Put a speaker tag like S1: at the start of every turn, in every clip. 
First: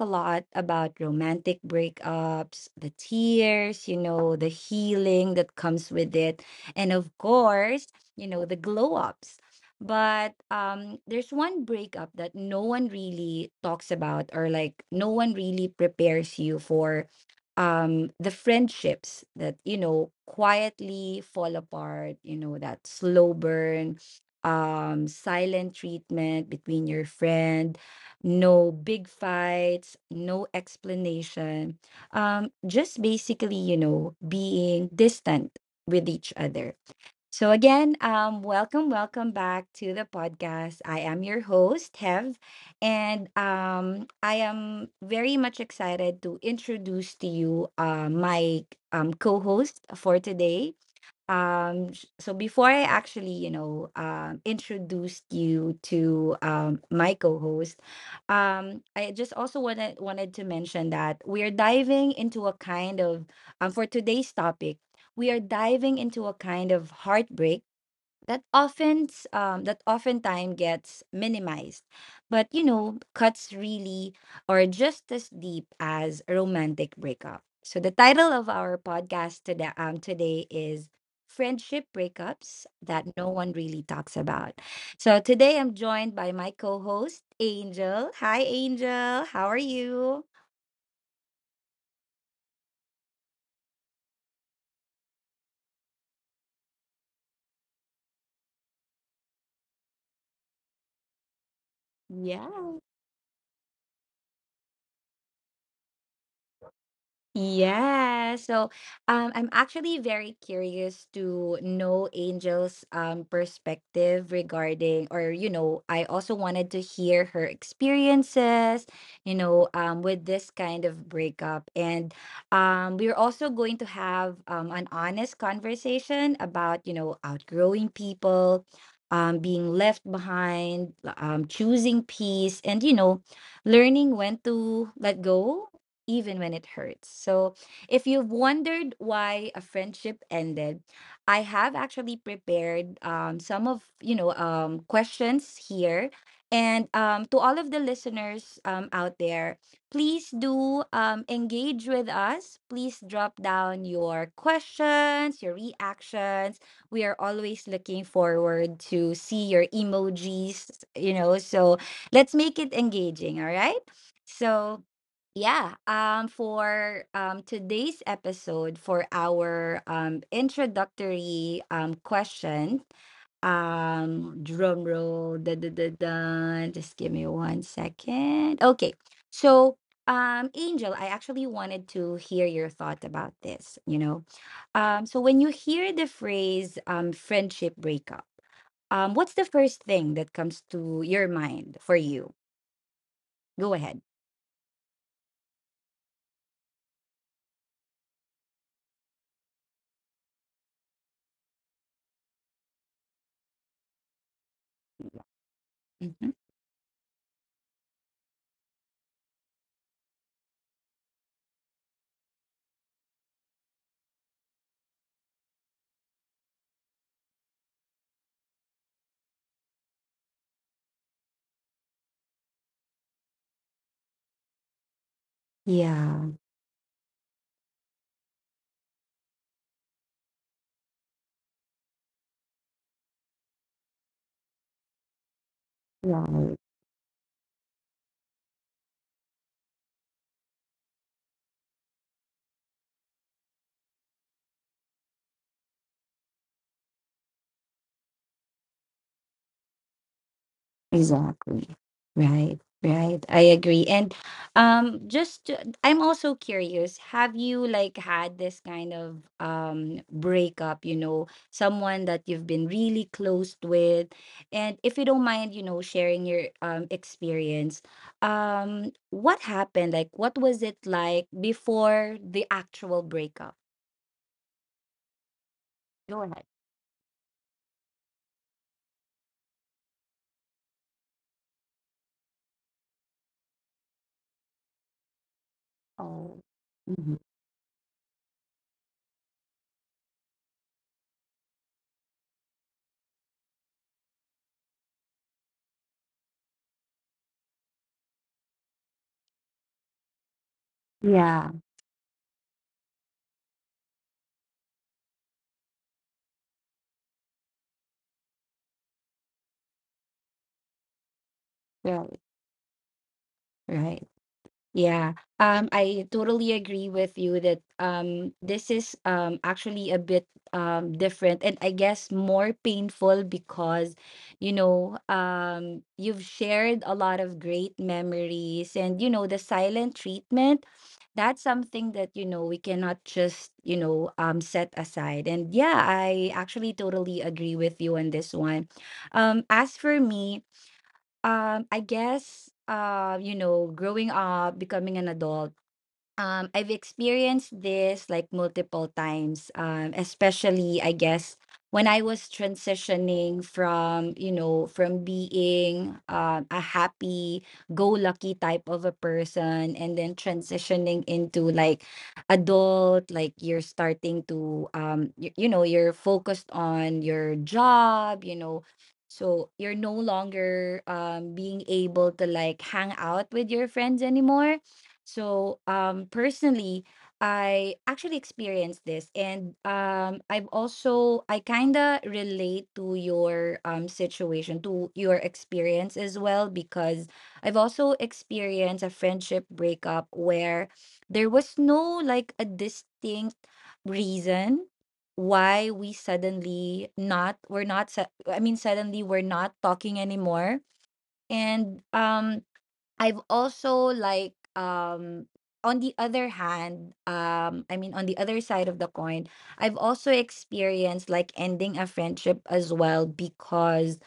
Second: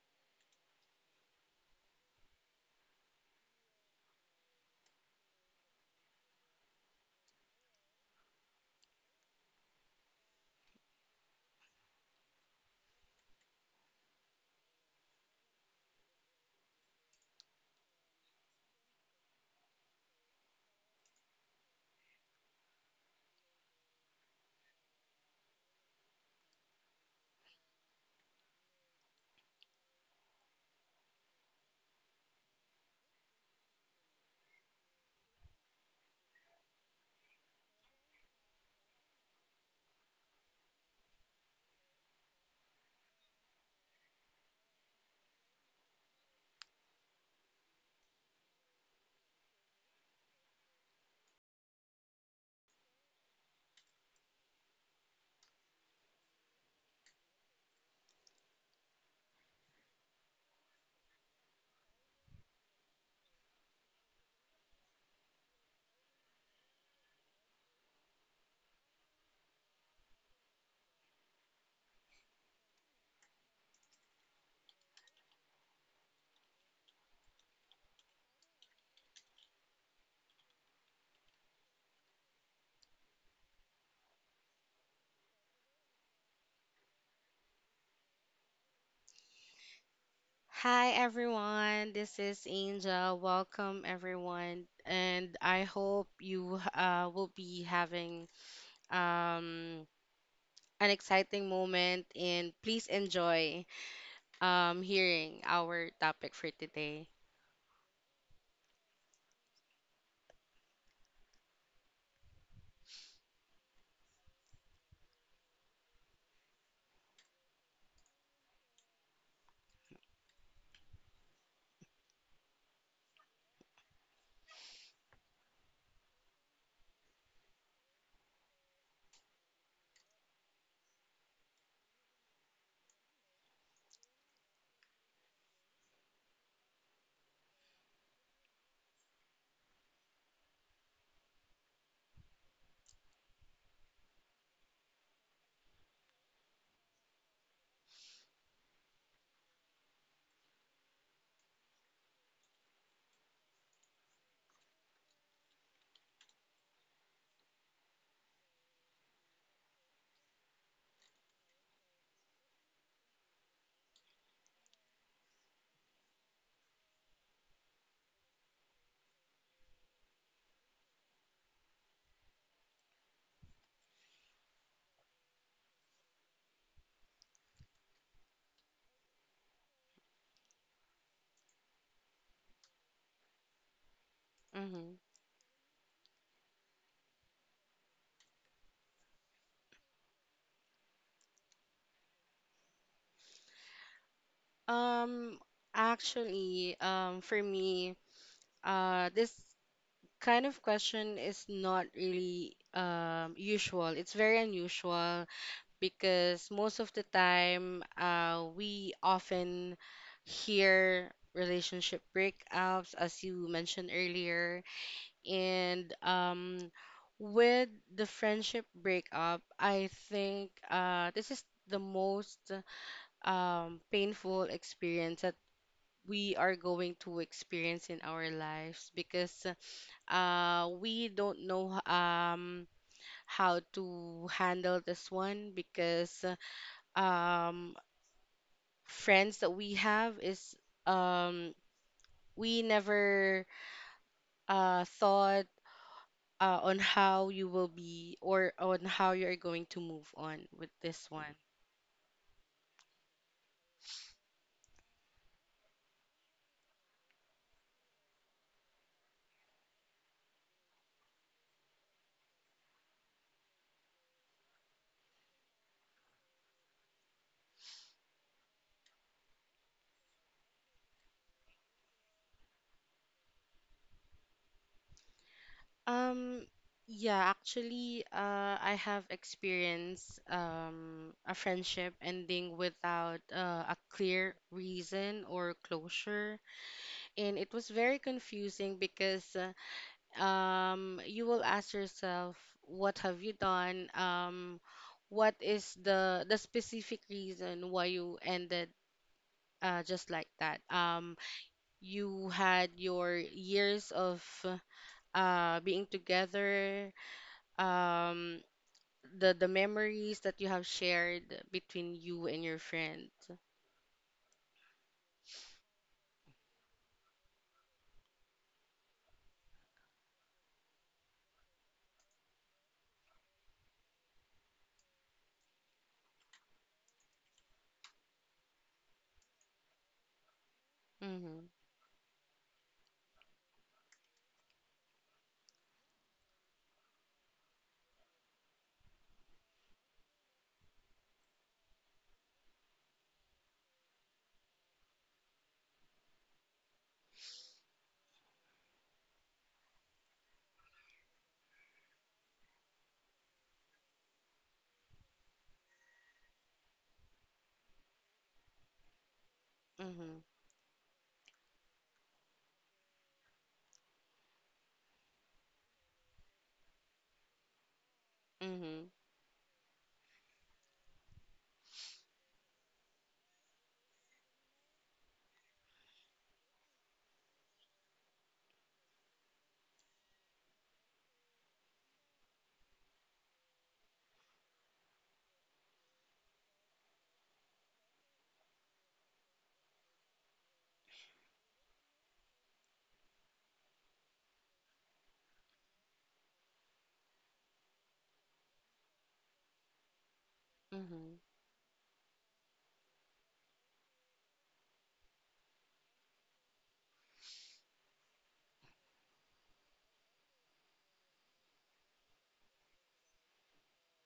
S1: a lot about romantic breakups, the tears, you know, the healing that comes with it, and of course, you know, the glow ups. But there's one breakup that no one really talks about, or like no one really prepares you for the friendships that, you know, quietly fall apart, you know, that slow burn silent treatment between your friend. No big fights, no explanation. Just basically, you know, being distant with each other. So again, welcome back to the podcast. I am your host, Hev, and I am very much excited to introduce to you my co-host for today. So before I actually, you know, introduced you to my co-host, I just also wanted to mention that we are diving into a kind of— for today's topic, we are diving into a kind of heartbreak that often that oftentimes gets minimized, but, you know, cuts really are just as deep as a romantic breakup. So the title of our podcast today is friendship breakups that no one really talks about. So today I'm joined by my co-host, Angel. Hi Angel, how are you?
S2: Hi everyone, this is Angel. Welcome everyone, and I hope you will be having um, an exciting moment
S1: Yeah.
S2: and please enjoy hearing our topic for today.
S1: Yeah, so I'm actually very curious to know Angel's perspective regarding, or, you know, I also wanted to hear her experiences, you know, with this kind of breakup. And we're also going to have an honest conversation about, you know, outgrowing people, being left behind, choosing peace, and, you know, learning when to let go, even when it hurts. So, if you've wondered why a friendship ended, I have actually prepared some of, you know, questions here, and to all of the listeners out there, please do engage with us. Please drop down your questions, your reactions. We are always looking forward to see your emojis. You know, so let's make it engaging. All right. So yeah, for today's episode, for our introductory question, drum roll, da, da, da, da, just give me one second. Okay, so Angel, I actually wanted to hear your thought about this, you know.
S2: hmm
S1: So when you hear the phrase friendship breakup, what's the first thing that comes to your mind for you? Go ahead.
S2: Um, actually, for me, this kind of question is not really usual. It's very unusual
S1: Mhm.
S2: because most of the time we often hear relationship breakups as you mentioned earlier and with the friendship breakup I think this is the most painful experience that
S1: Yeah,
S2: we are going to experience in our lives because we don't know how to handle this one
S1: yeah.
S2: because um, friends that we have is um we never thought on how you will be or on how you're going to move on with this one.
S1: Exactly. Right. Right. I agree. And just to— I'm also curious, have you like had this kind of breakup, you know, someone that you've been really close with? And if you don't mind, you know, sharing your experience, what happened? Like, what was it like before the actual breakup? Go ahead.
S2: Um yeah, actually I have experienced a friendship ending without a clear reason or closure,
S1: Oh. Mhm.
S2: and it was very confusing because you will ask yourself, what have you done? What is the specific reason why you ended just like that?
S1: Yeah.
S2: You had your years of being together, um, the memories that you have shared between
S1: Right.
S2: you and your friend.
S1: Right. Yeah, I totally agree with you that this is actually a bit different, and I guess more painful because, you know, you've shared a lot of great memories, and, you know, the silent treatment, that's
S2: Mm-hmm,
S1: something that, you know, we cannot just, you know, set aside. And yeah, I actually totally agree with you on this one. As for me, I guess, you know, growing up, becoming an adult, I've experienced this like multiple times, especially I guess when I was transitioning from, you know, from being a happy, go lucky type of a person, and then
S2: mm-hmm,
S1: transitioning into like adult, like you're starting to, you know, you're focused on your job, you know, so you're no longer being able to like hang out with your friends anymore. So, personally, I actually experienced this, and I've also— I kind of relate to your situation, to your experience as well, because I've also experienced a friendship breakup where there was no like a distinct reason why we suddenly not we're not su- I mean suddenly we're not talking anymore,
S2: mm-hmm,
S1: and I've also like on the other hand, on the other side of the coin, I've also experienced like ending a friendship as well, because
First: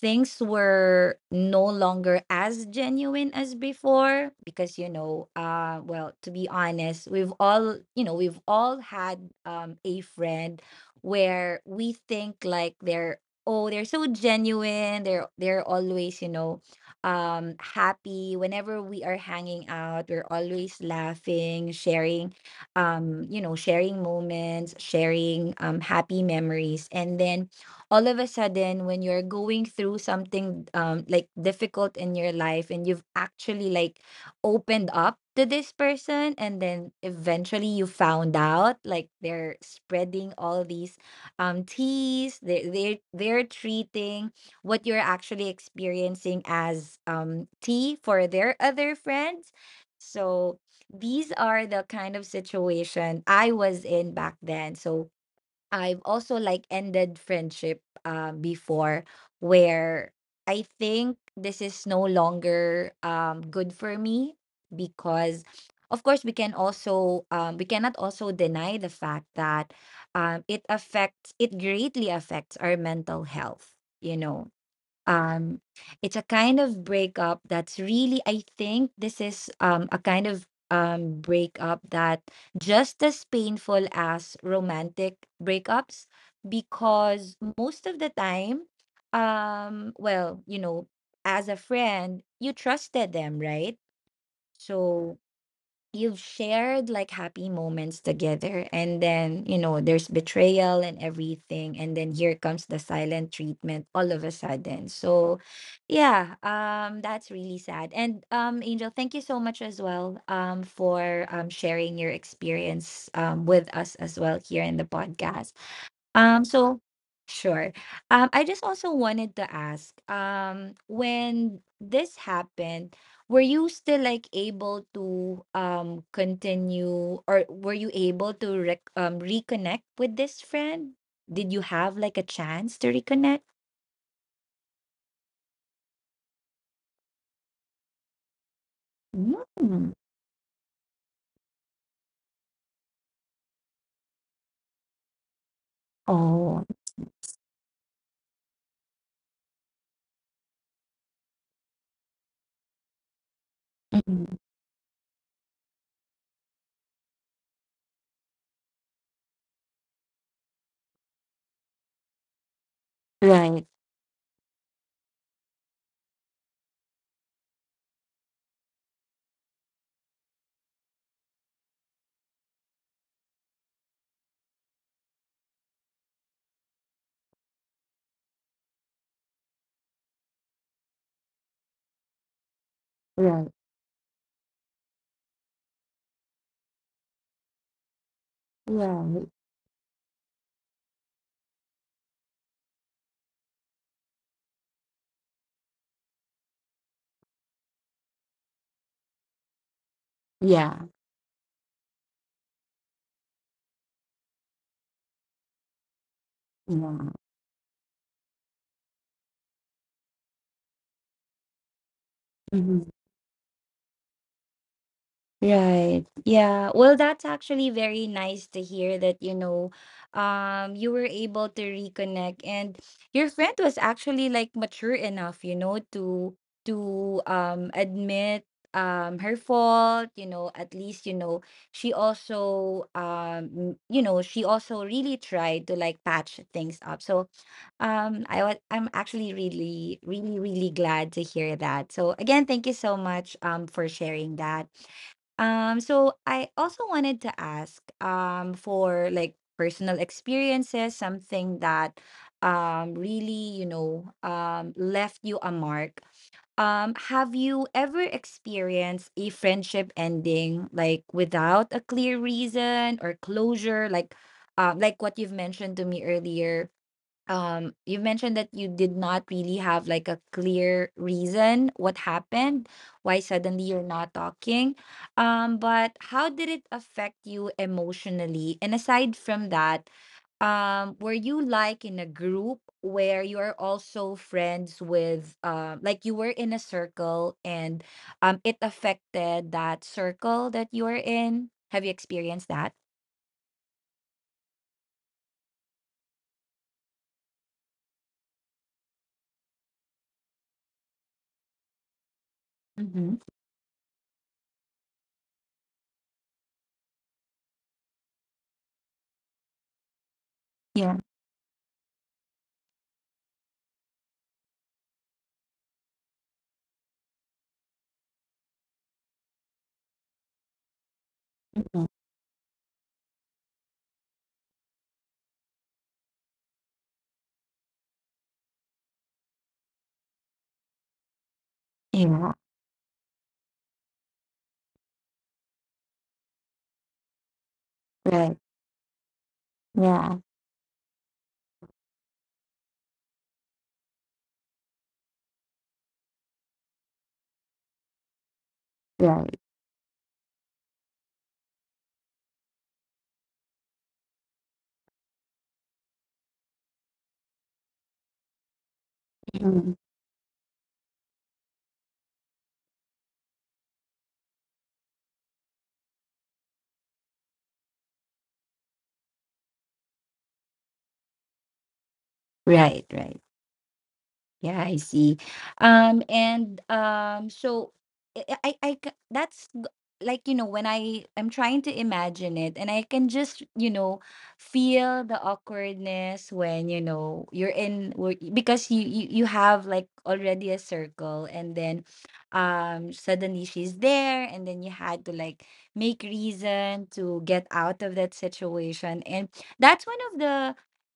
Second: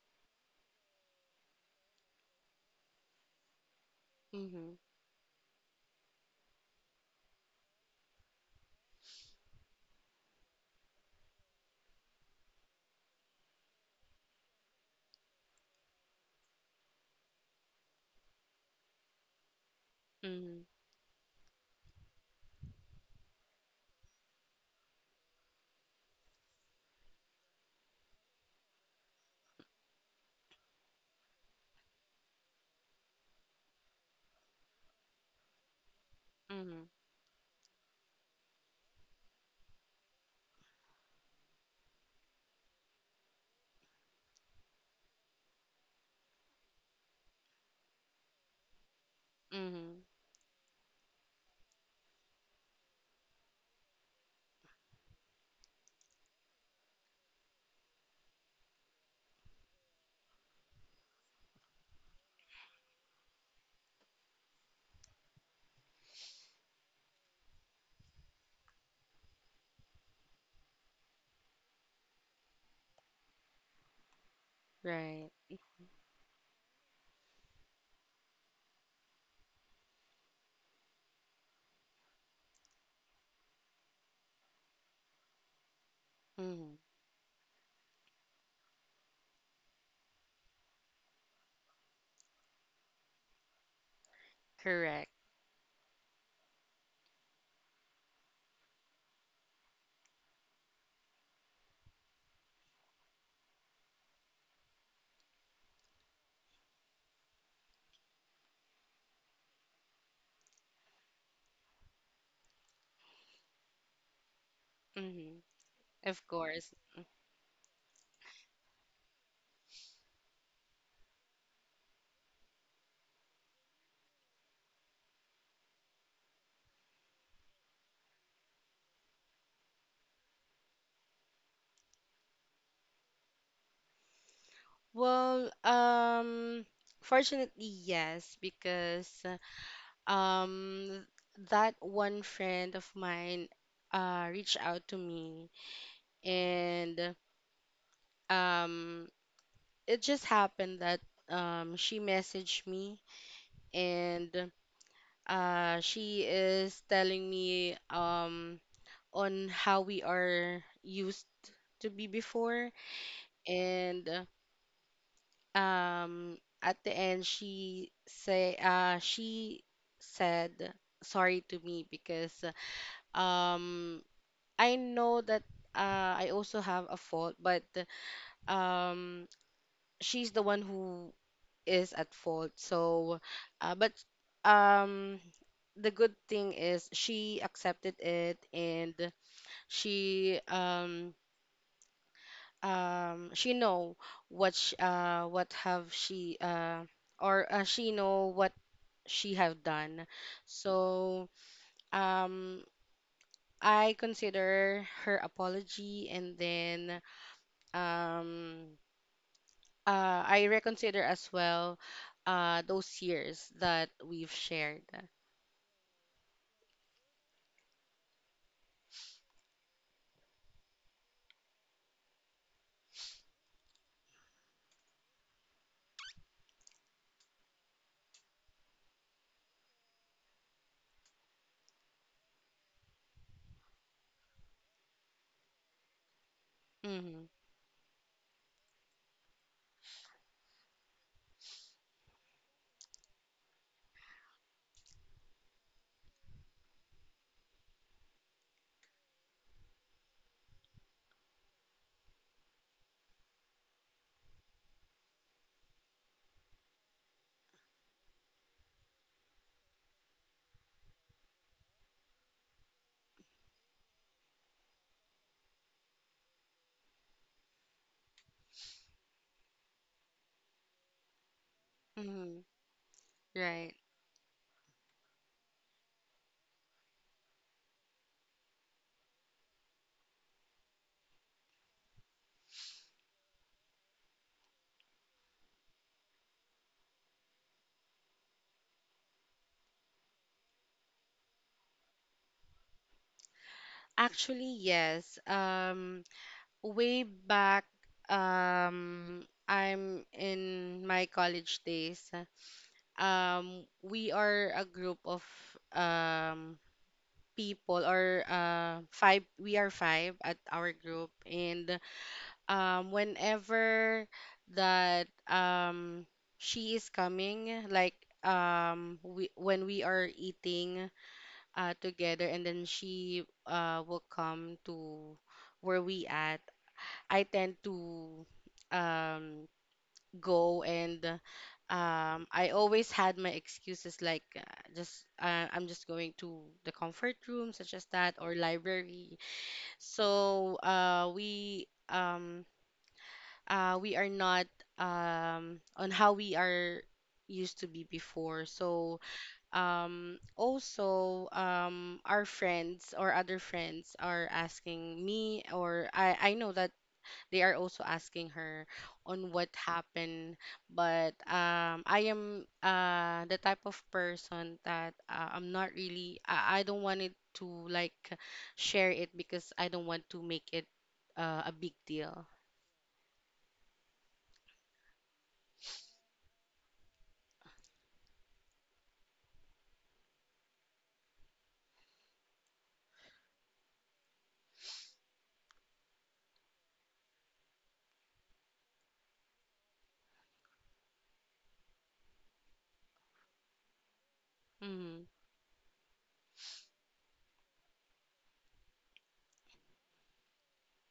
S1: things were no longer as genuine as before.
S2: mm-hmm,
S1: Because, you know, well, to be honest, we've all, you know, we've all had a friend where we think like they're, oh, they're so genuine, they're always, you know, happy whenever we are hanging out, we're
S2: mm-hmm, mm-hmm,
S1: always laughing, sharing, you know, sharing moments, sharing happy memories, and then all of a sudden when you're going through something like difficult in your life, and you've actually like opened up to this person, and
S2: mm-hmm,
S1: then eventually you found out like they're spreading all these teas, they're treating what you're actually experiencing as tea for their other friends.
S2: mm-hmm.
S1: So these are the kind of situation I was in back then. So I've also like ended friendship before, where I think this is no longer good for me, because of course we can also we cannot also deny the fact that it affects— it greatly affects our mental health, you know.
S2: Right.
S1: um it's a kind of breakup that's really, I think this is a kind of breakup that just as painful as romantic breakups.
S2: Mm-hmm.
S1: Because most of the time, well, you know, as a friend, you trusted them, right?
S2: Correct.
S1: So you've shared like happy moments together, and then, you know, there's betrayal and everything, and then here comes the silent treatment all of a sudden. So yeah, that's really sad. And Angel, thank you so much as well for sharing your experience with us as well here in the
S2: Mm-hmm.
S1: podcast.
S2: Of course.
S1: So sure. I just also wanted to ask, when this happened, were you still like able to continue, or were you able to reconnect with this friend? Did you have like a chance to reconnect?
S2: Well, fortunately, yes, because
S1: Mm.
S2: um, that one friend of mine reached out to me,
S1: Oh,
S2: and um, it just happened that she messaged me, and
S1: mm.
S2: she is telling me on how we are used to be before,
S1: Right,
S2: and um at the end she say she said sorry to me because um I know that I also have a fault but um she's the one who is at fault. So
S1: right,
S2: but um the good thing is she accepted it, and
S1: right.
S2: she um she know what sh what have she or she know what she have done.
S1: Yeah,
S2: So um, I consider her apology, and then
S1: yeah.
S2: um, I reconsider as well those years that we've shared.
S1: Right. Yeah. Well, that's actually very nice to hear that, you know, you were able to reconnect, and your friend was actually like mature enough, you know, to— to admit her fault, you know, at least, you know, she also, you know, she also really tried to like patch things up. So
S2: Mm-hmm.
S1: I was— I'm actually really, really, really glad to hear that. So again, thank you so much for sharing that. So I also wanted to ask for like personal experiences, something that really, you know, left you a mark. Have you ever experienced a friendship ending like without a clear reason or closure, like what you've mentioned to me earlier, you mentioned that you did not really have like a clear reason what
S2: Mm-hmm.
S1: happened, why suddenly
S2: Right.
S1: you're not talking, but how did it affect you emotionally, and aside from that, were you like in a group where you're also friends with, like, you were in a circle, and it affected that circle that you were in? Have you experienced that?
S2: Actually, yes. Way back, I'm in my college days.
S1: Mm-hmm.
S2: We are a group of um people, or five, we are five at our
S1: Yeah.
S2: group, and whenever that she is coming, like we when we are eating
S1: Hmm.
S2: together, and then she will come to where we at, I tend to um go and
S1: Yeah.
S2: I always had my excuses, like just I'm just going to the comfort room, such as that,
S1: Right.
S2: or library.
S1: Yeah.
S2: So we are not on how we are used to be before. So
S1: Right.
S2: also our friends or other friends are asking me, or I know that they are also asking her on what
S1: Mm.
S2: happened, but I am the type of person that I'm not really. I don't want it to like share it because I don't want to make it a big deal.
S1: Right, right. Yeah, I see. And so I c- that's g- Like, you know, when I am trying to imagine it, and I can just, you know, feel the awkwardness when, you know, because you have like already a circle, and then suddenly she's there, and then you had
S2: Mm-hmm.
S1: to like make reason to get out of that situation, and that's one of the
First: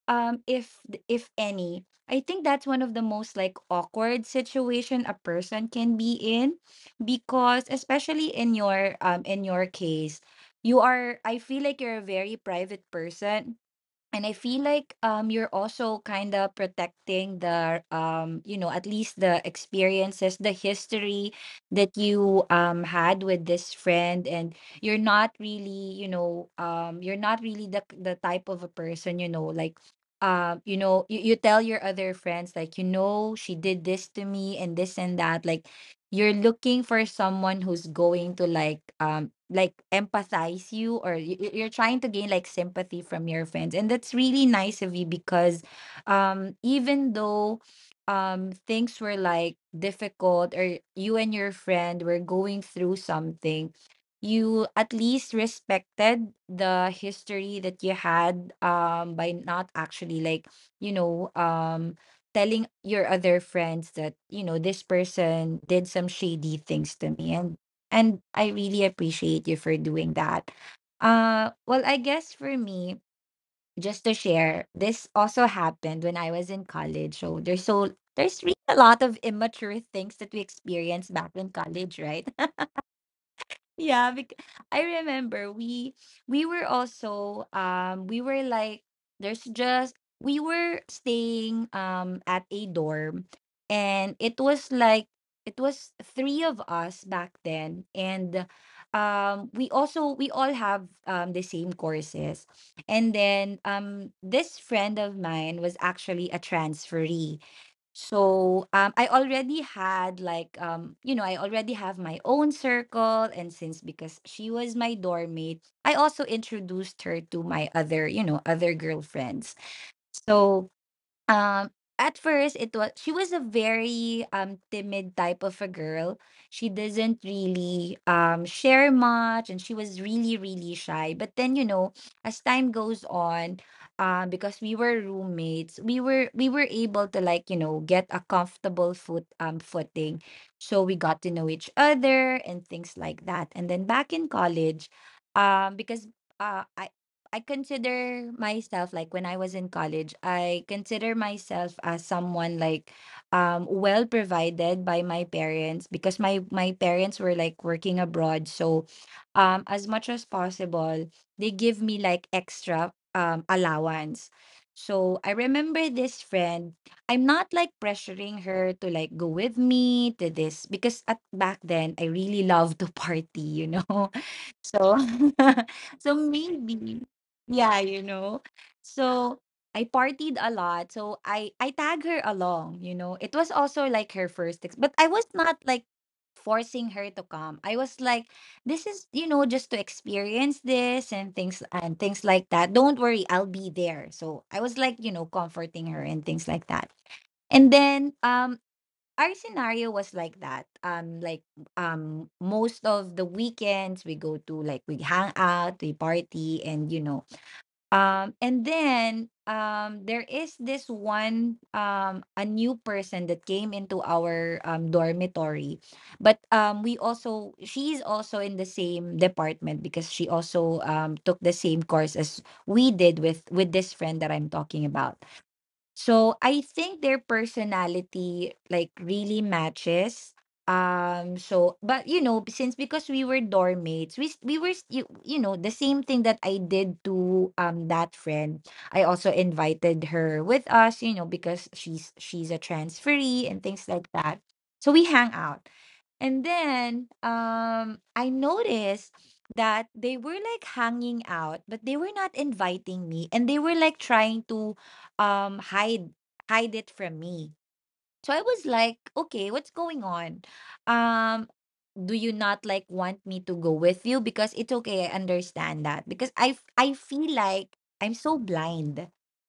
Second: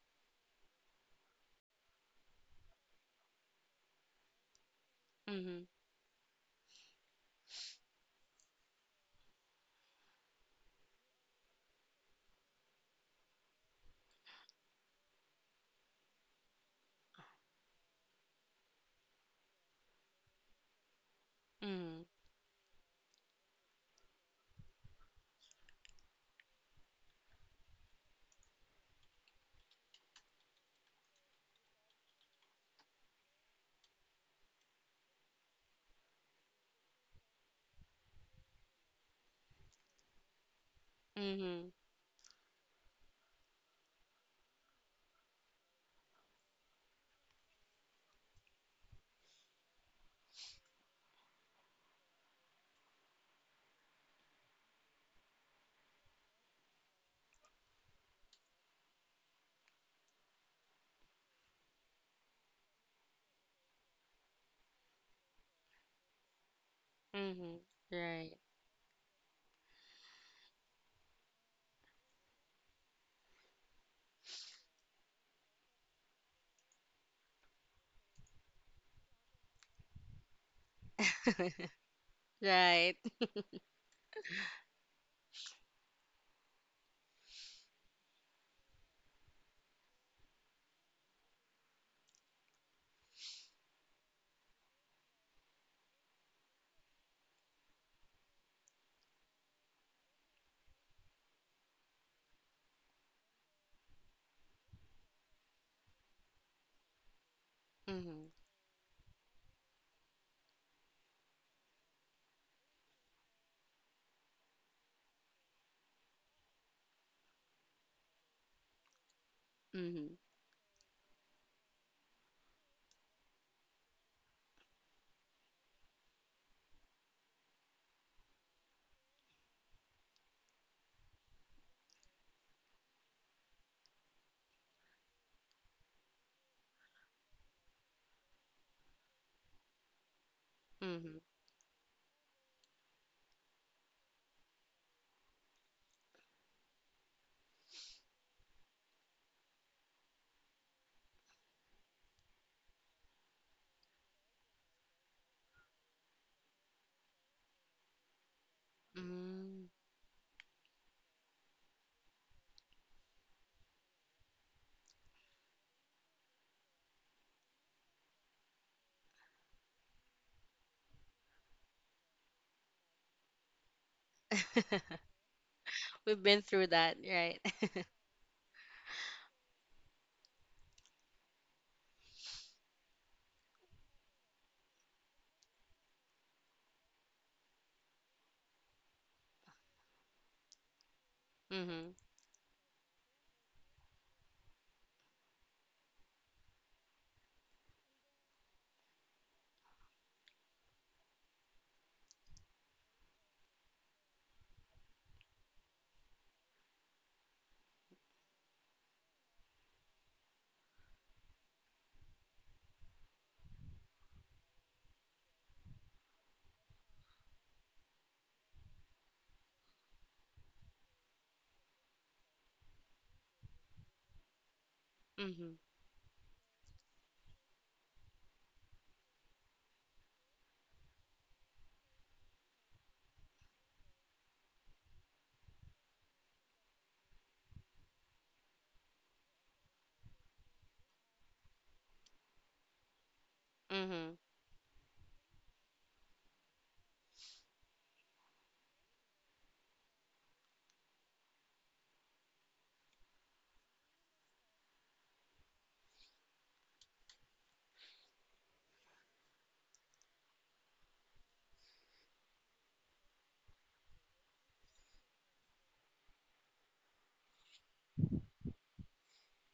S1: um if if any I think that's one of the most like awkward situation a
S2: Mm-hmm.
S1: person can be in, because especially in your case, you are— I feel like you're a very private person, and I feel like you're also kind of protecting the you know, at least the experiences, the history that
S2: Mm-hmm.
S1: you had with this friend, and you're not really, you know, you're not really the type of a person, you know, like you know, you tell your other friends like, you know, she did this to me and this and that, like you're looking for someone who's going to like empathize you, or
S2: Mm-hmm.
S1: you're trying to gain like sympathy from your friends. And that's really nice of you, because even though things were like difficult, or you and your friend were going through something, you at least respected the history that you had by not actually like, you know, telling your other friends that, you know, this person did some shady things to me. and
S2: Mm-hmm.
S1: and
S2: Right.
S1: I really appreciate you for doing that well, I guess for me, just to share, this also happened when I was in college, so there's really a lot of immature things that we experienced back in college, right?
S2: Right.
S1: Yeah, I remember we were also we were like there's just we were staying at a dorm, and it was like it was three of us back then. And we also, we all have the same courses. And then this friend of mine was actually a transferee.
S2: Mm-hmm.
S1: So I already had like I already have my own circle, and since because she was my dorm mate, I also introduced her to my other, you know, other girlfriends.
S2: Mm-hmm.
S1: So um, at first it was, she was a very timid type of a girl. She doesn't really share much, and she was really, really shy. But then, you know, as time goes on, because we were roommates, we were able to, like, you know, get a comfortable footing. So we
S2: Mm-hmm.
S1: got to know each other and things like that. And then back in college, because uh, I I consider myself like, when I was in college, I consider myself as someone like well provided by my parents, because my parents were like working abroad. So
S2: Mm-hmm.
S1: as much as possible, they give me like extra allowance. So I remember this friend, I'm not like pressuring her to like go with me to this, because at back then I really loved to party, you know. So, so
S2: We've been through that,
S1: maybe,
S2: right?
S1: yeah, you know. So I partied a lot. So I tag her along. You know, it was also like her first, but I was not like forcing her to come. I was like, this is, you know, just to experience this, and
S2: Mm-hmm.
S1: things like that. Don't worry, I'll be there. So I was like, you know, comforting her and things like that. And then our scenario was like that. Like most of the weekends we go to like, we hang out, we party, and you know, and then there is this one a new person that came into our dormitory, but we also she's also in the same department, because she also took the same course as we did, with this friend that I'm talking about.
S2: Mm-hmm.
S1: So I think their personality like really matches. So, but you know, since because we were dorm mates, we s- we were s- you know, the same thing that I did to that friend, I also invited her with us, you know, because she's a transferee and things
S2: Mm-hmm.
S1: like that. So we hang out, and then I noticed that they were like hanging out, but they were not inviting me, and they were like trying to um hide hide it from me. So I was like, okay, what's going on? Um, do you not like want me to go with you? Because it's okay, I understand that. Because I feel like I'm so blind.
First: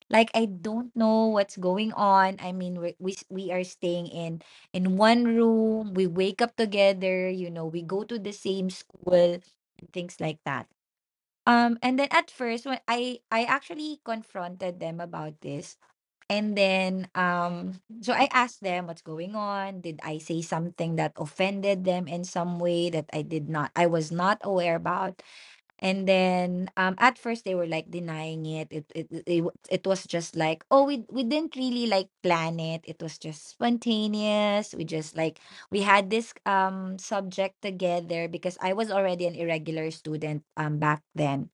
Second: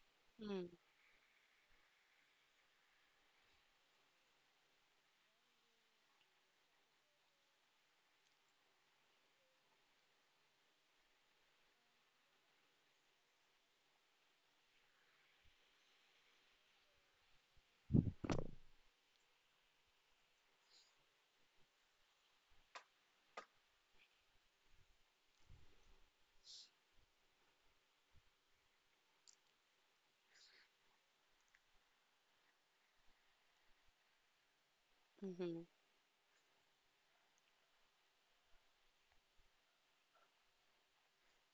S1: Like I don't know what's going on. I mean, we are staying in one room. We wake up together. You know, we go to the same school and things like that. And then at first, when I actually confronted them about this, and then, so I asked them what's going on. Did I say something that offended them in some way that I did not, I was not aware about? And then, at first they were like denying it. It was just like, oh, we didn't really like plan it. It was just spontaneous. We just like
S2: Mm-hmm.
S1: we had this subject together, because I was already an irregular student back then.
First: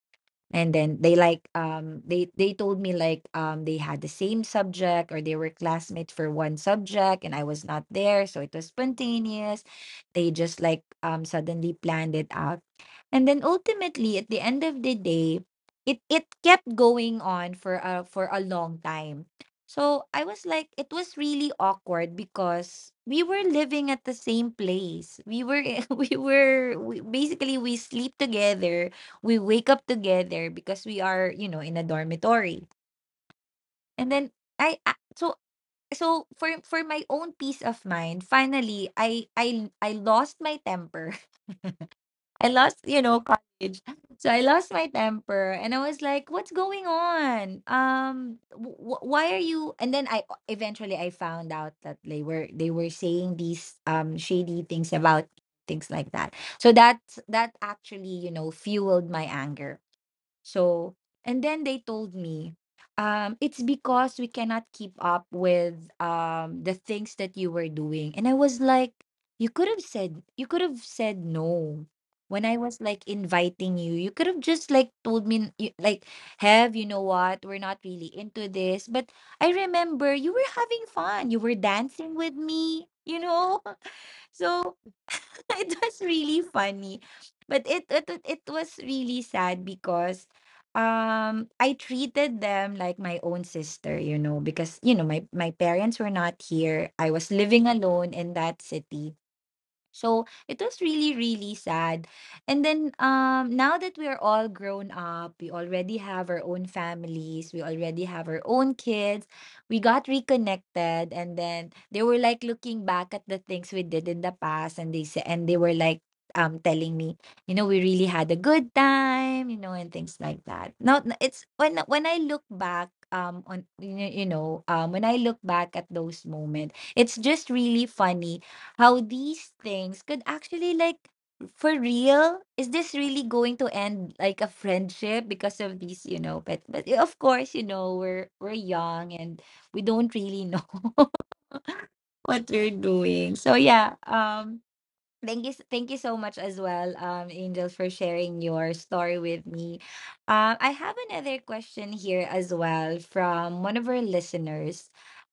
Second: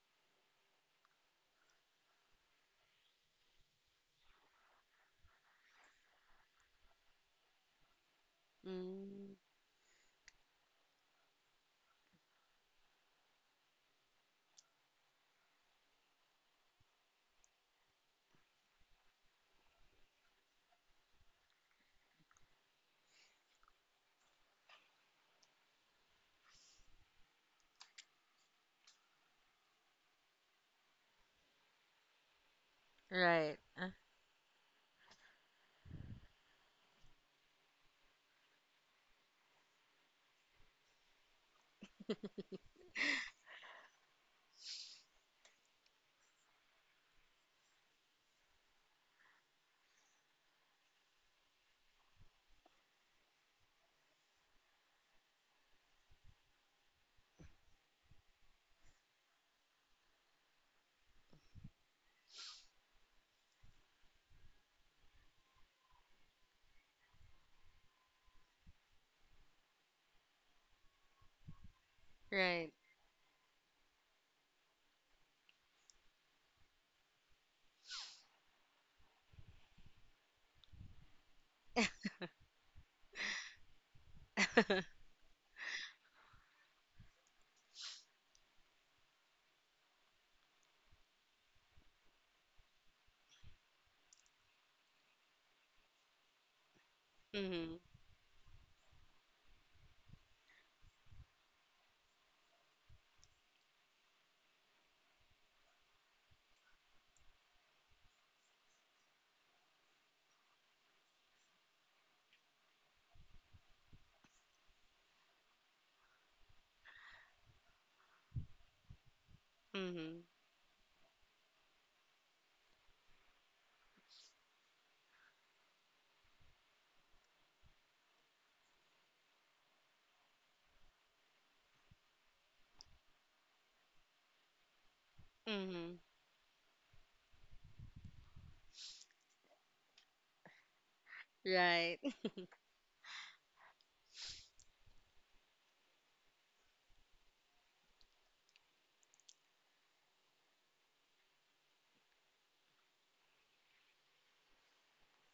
S1: And then they told me like, they had the same subject, or they were classmates for one subject, and I was not there, so it was
S2: Mm,
S1: spontaneous. They just like suddenly planned it out. And then ultimately, at the end of the day, it kept going on for a long time. So I was like, it was really awkward because we were living at the same place. We were basically we sleep together, we wake up together, because we are, you know, in a dormitory.
S2: right.
S1: And then i I- so so for my own peace of mind, finally I lost my temper. I lost, you know, college. So I lost my temper, and I was like, what's going on? Why are you? And then I eventually I found out that they were saying these shady things about things like that. So that that actually, you know, fueled my anger. So, and then they told me, it's because we cannot keep up with the things that you were doing. And I was like, you could have said, you could have said no. When I
S2: Right.
S1: was like inviting you, you could have just like told me, you, like, have, you know what? We're not really into this. But I remember you were having fun. You were dancing with me, you know? So it was really funny. But it was really sad because I treated them like my own sister, you know, because you know, my parents were not here. I was living
S2: Mm-hmm.
S1: alone in that city. So it was really, really sad. And then now that we're all grown up, we already have our own families, we already have our own kids, we got reconnected, and then they were like looking back at the things we did in the past, and they said and they were like telling me, you know, we really had a good time, you know, and
S2: Mm-hmm.
S1: things like that. Now, it's when I look back on you know, when I look back at those moments, it's just really funny how these things could actually like, for real, is this really going to end like a friendship because of
S2: Mm-hmm.
S1: these, you know? But of course, you know, we're young, and we don't really know
S2: Right.
S1: what we're doing. So yeah, thank you, thank you so much as well, Angel, for sharing your story with me. I have another question here as well from one of our listeners.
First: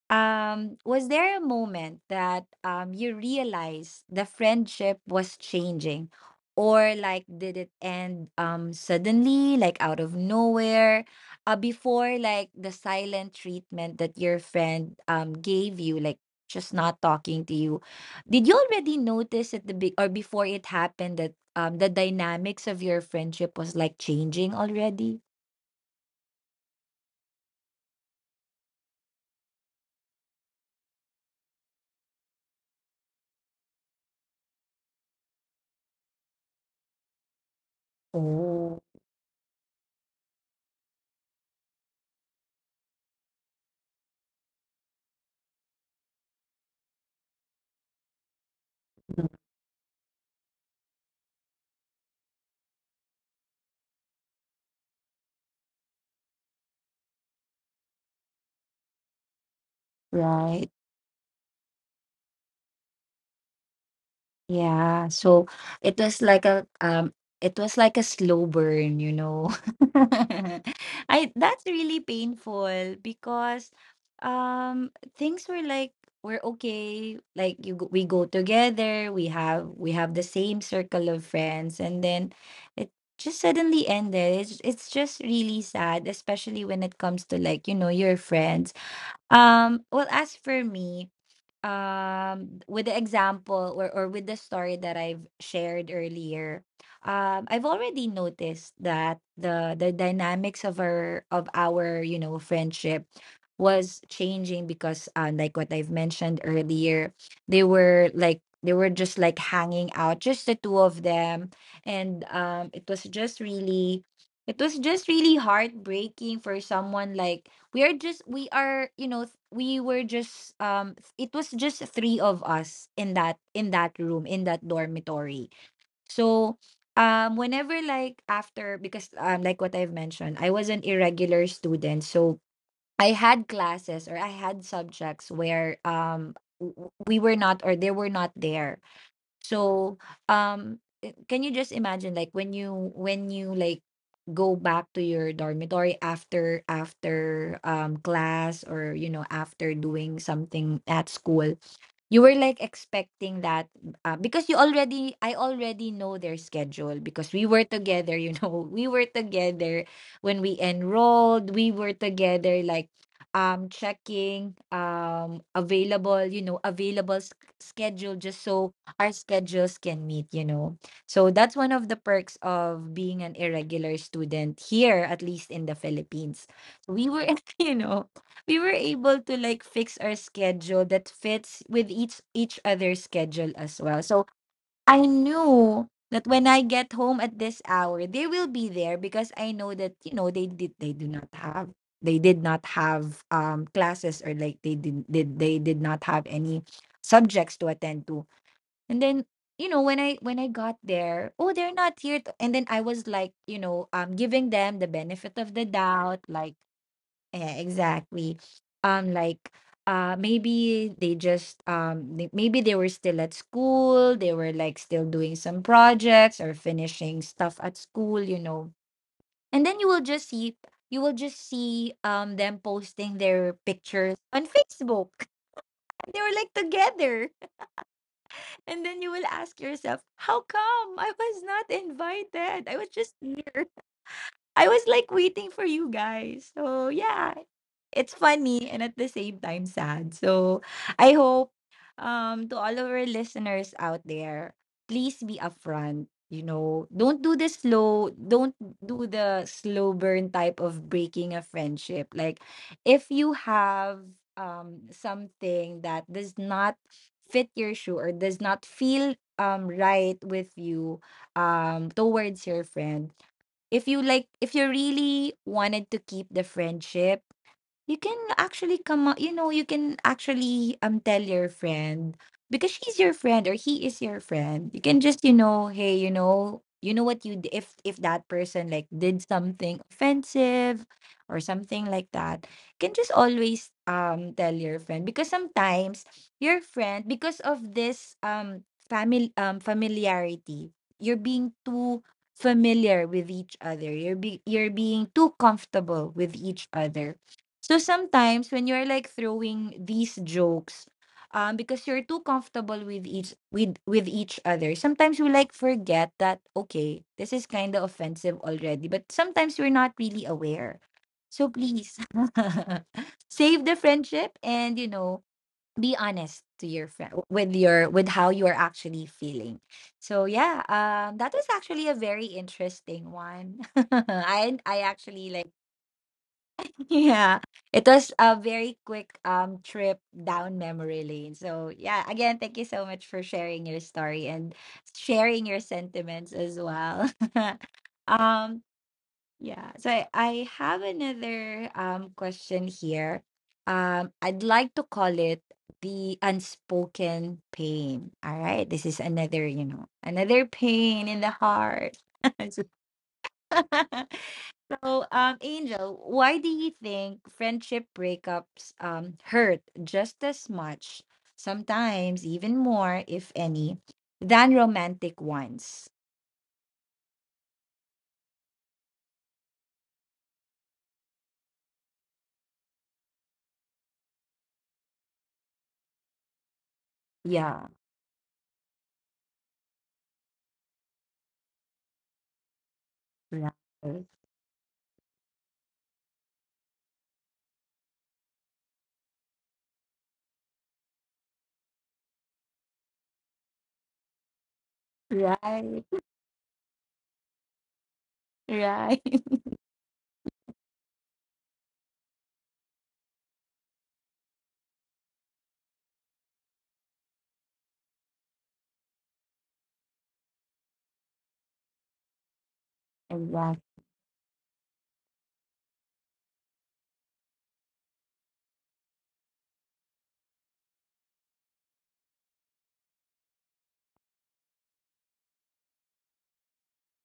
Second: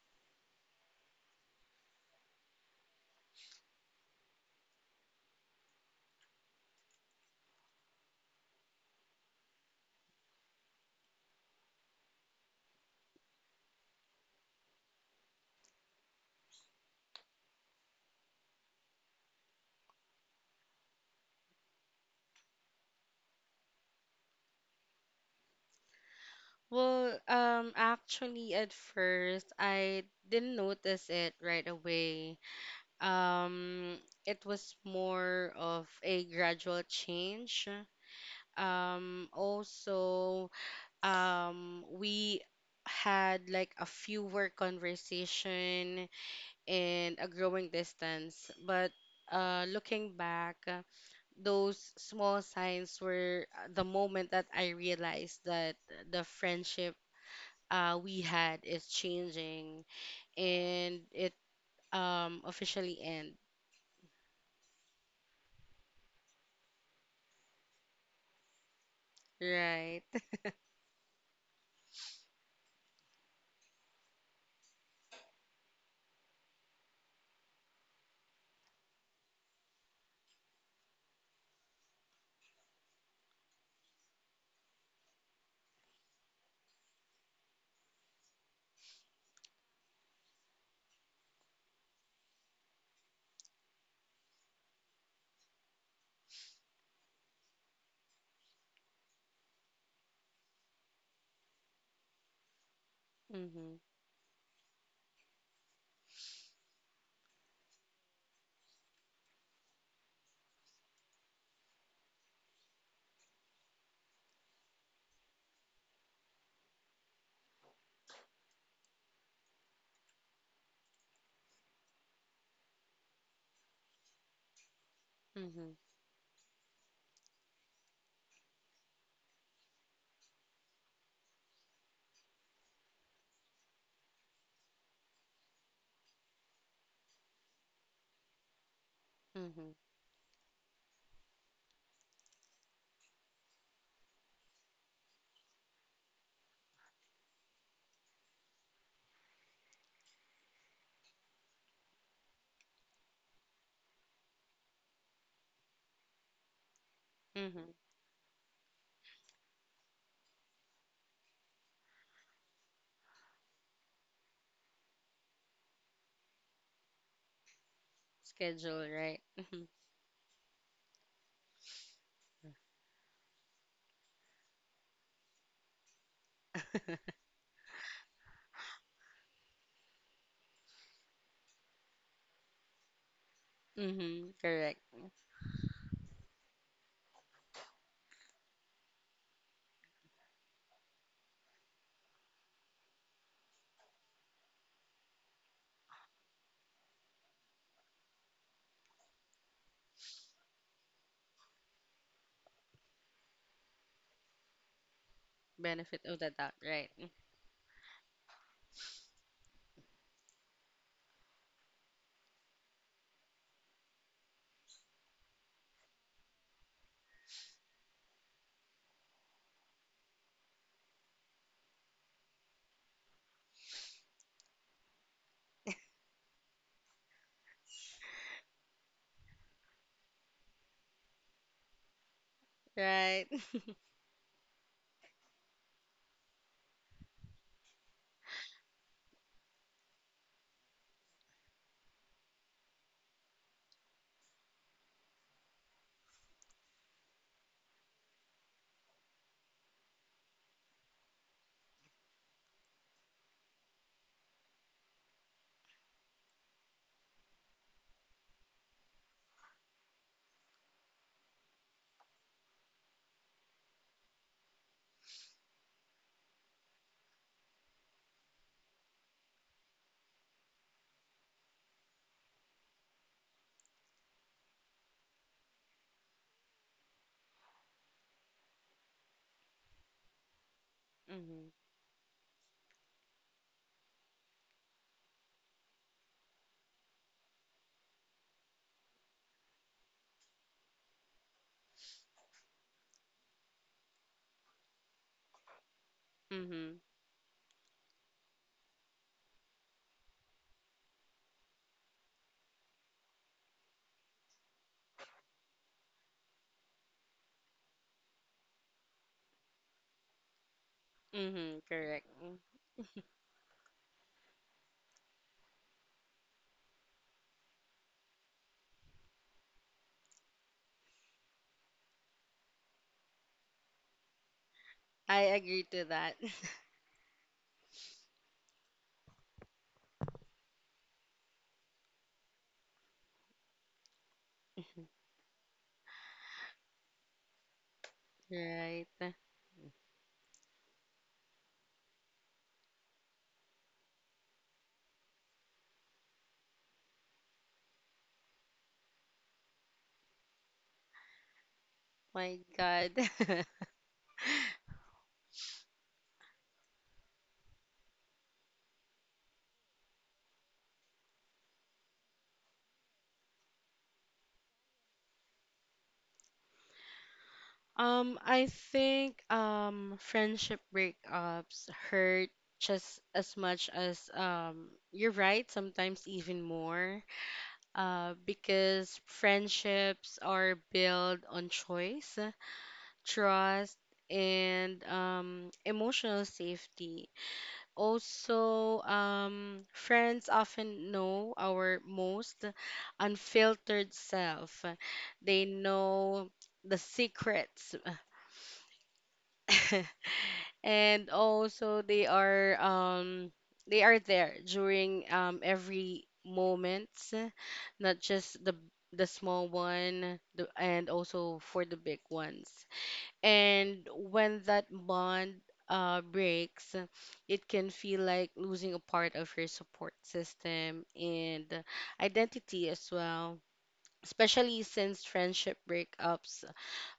S1: Was there a moment that you realized the friendship was changing, or like did it end suddenly, like out of nowhere, before like the silent treatment that your friend gave you, like just not talking to you? Did you already notice at the be- or before it happened that the dynamics of your friendship was like changing already?
S2: Well, actually, at first, I didn't notice it right away. Um, it was more of a gradual change.
S1: Oh,
S2: Um, also, we had like a fewer conversation and a growing distance. But looking back, those small signs were the moment that I realized that the friendship we had is changing,
S1: right.
S2: and it officially end,
S1: Yeah, so it was like a it was like a slow burn, you know.
S2: right?
S1: I, that's really painful, because um things were like, we're okay, like we go together, we have the same circle of friends, and then it just suddenly ended. It's just really sad, especially when it comes to like, you know, your friends. Well, as for me, with the example, or with the story that I've shared earlier, I've already noticed that the dynamics of our, you know, friendship
S2: Mm-hmm.
S1: was changing. Because like what I've mentioned earlier, they were just like hanging out, just the two of them. And it was just really heartbreaking. For someone like, we are, you know, th- we were just it was just three of us in that room in that dormitory.
S2: Mm-hmm.
S1: So whenever, like, after, because like what I've mentioned, I was an irregular student, so I had classes, or I had subjects where we were not, or they were not there.
S2: Mm-hmm.
S1: So, can you just imagine, like when you, go back to your dormitory after class, or you know, after doing something at school, you were like expecting that, I already know their schedule, because we were
S2: Mm-hmm.
S1: together, you know, we were together when we enrolled. We were together, like checking available, you know, available schedule just so
S2: Schedule,
S1: our
S2: right? Mm-hmm.
S1: schedules can meet, you know. So that's one of the perks of being an irregular student here, at least in the Philippines. We were, you know, we were able to like fix our schedule that fits with each other's schedule as well. So
S2: Mm-hmm. Correct.
S1: I knew that when I get home at this hour, they will be there because I know that they do not have classes, or like they did not have any subjects to attend to. And then when I got there, oh, they're not here to, and then I was like, giving them the benefit of the
S2: Benefit of
S1: doubt
S2: the
S1: like
S2: doubt, right?
S1: yeah, exactly. Um, like maybe maybe they were still at school, they were like still doing some projects or finishing stuff at school, you know. And then you will just see them posting their pictures on Facebook. They were like together. And then you will ask yourself, how come I was not invited? I was just
S2: Right.
S1: here. I was like waiting for you guys. So yeah, it's funny and at the same time sad. So I hope to all of our listeners out there, please be upfront. Don't do the slow, don't do the slow burn type of breaking a friendship. Like if you have something that does not fit your shoe or does not feel right with you towards your friend, if you really wanted to keep the friendship, you can actually come out, you know, you can actually tell your friend because she's your friend or he is your friend. You can just, you know, hey, what if that person like did something offensive or
S2: Mm-hmm.
S1: something like that, you can just always tell your friend. Because sometimes your friend, because of this family familiarity, you're being too familiar with each other. You're being too comfortable with each
S2: Mm-hmm.
S1: other. So sometimes when you're like throwing these jokes, because you're too comfortable with each other, sometimes we like forget that okay, this is kind of offensive already, but sometimes we're not really aware. So
S2: Mm-hmm.
S1: please
S2: Correct. Mm,
S1: save the friendship and you know be honest to your friend with your with how you are actually feeling. So yeah, that was actually a very interesting one. I
S2: I
S1: actually like.
S2: agree to that.
S1: Yeah, it was a very quick trip down memory lane. So yeah, again, thank you so much for sharing your story and sharing your sentiments as well. Um,
S2: Right.
S1: yeah. So I have another question here. I'd like to call it the unspoken pain. All right, this is another, you know, another pain in the heart.
S2: My God.
S1: So, Angel, why do you think friendship breakups hurt just as much, sometimes even more, if any, than romantic ones?
S2: I think friendship breakups hurt just as much as you're right, sometimes even more.
S1: Yeah,
S2: Because friendships are built on choice,
S1: right,
S2: trust,
S1: right,
S2: and emotional safety. Also, friends often know our most unfiltered self. They know the secrets.
S1: right,
S2: And also they are there during every moment, not just the small one the, and also for the big ones.
S1: exactly,
S2: And when that bond breaks, it can feel like losing a part of your support system and identity as well, especially since friendship breakups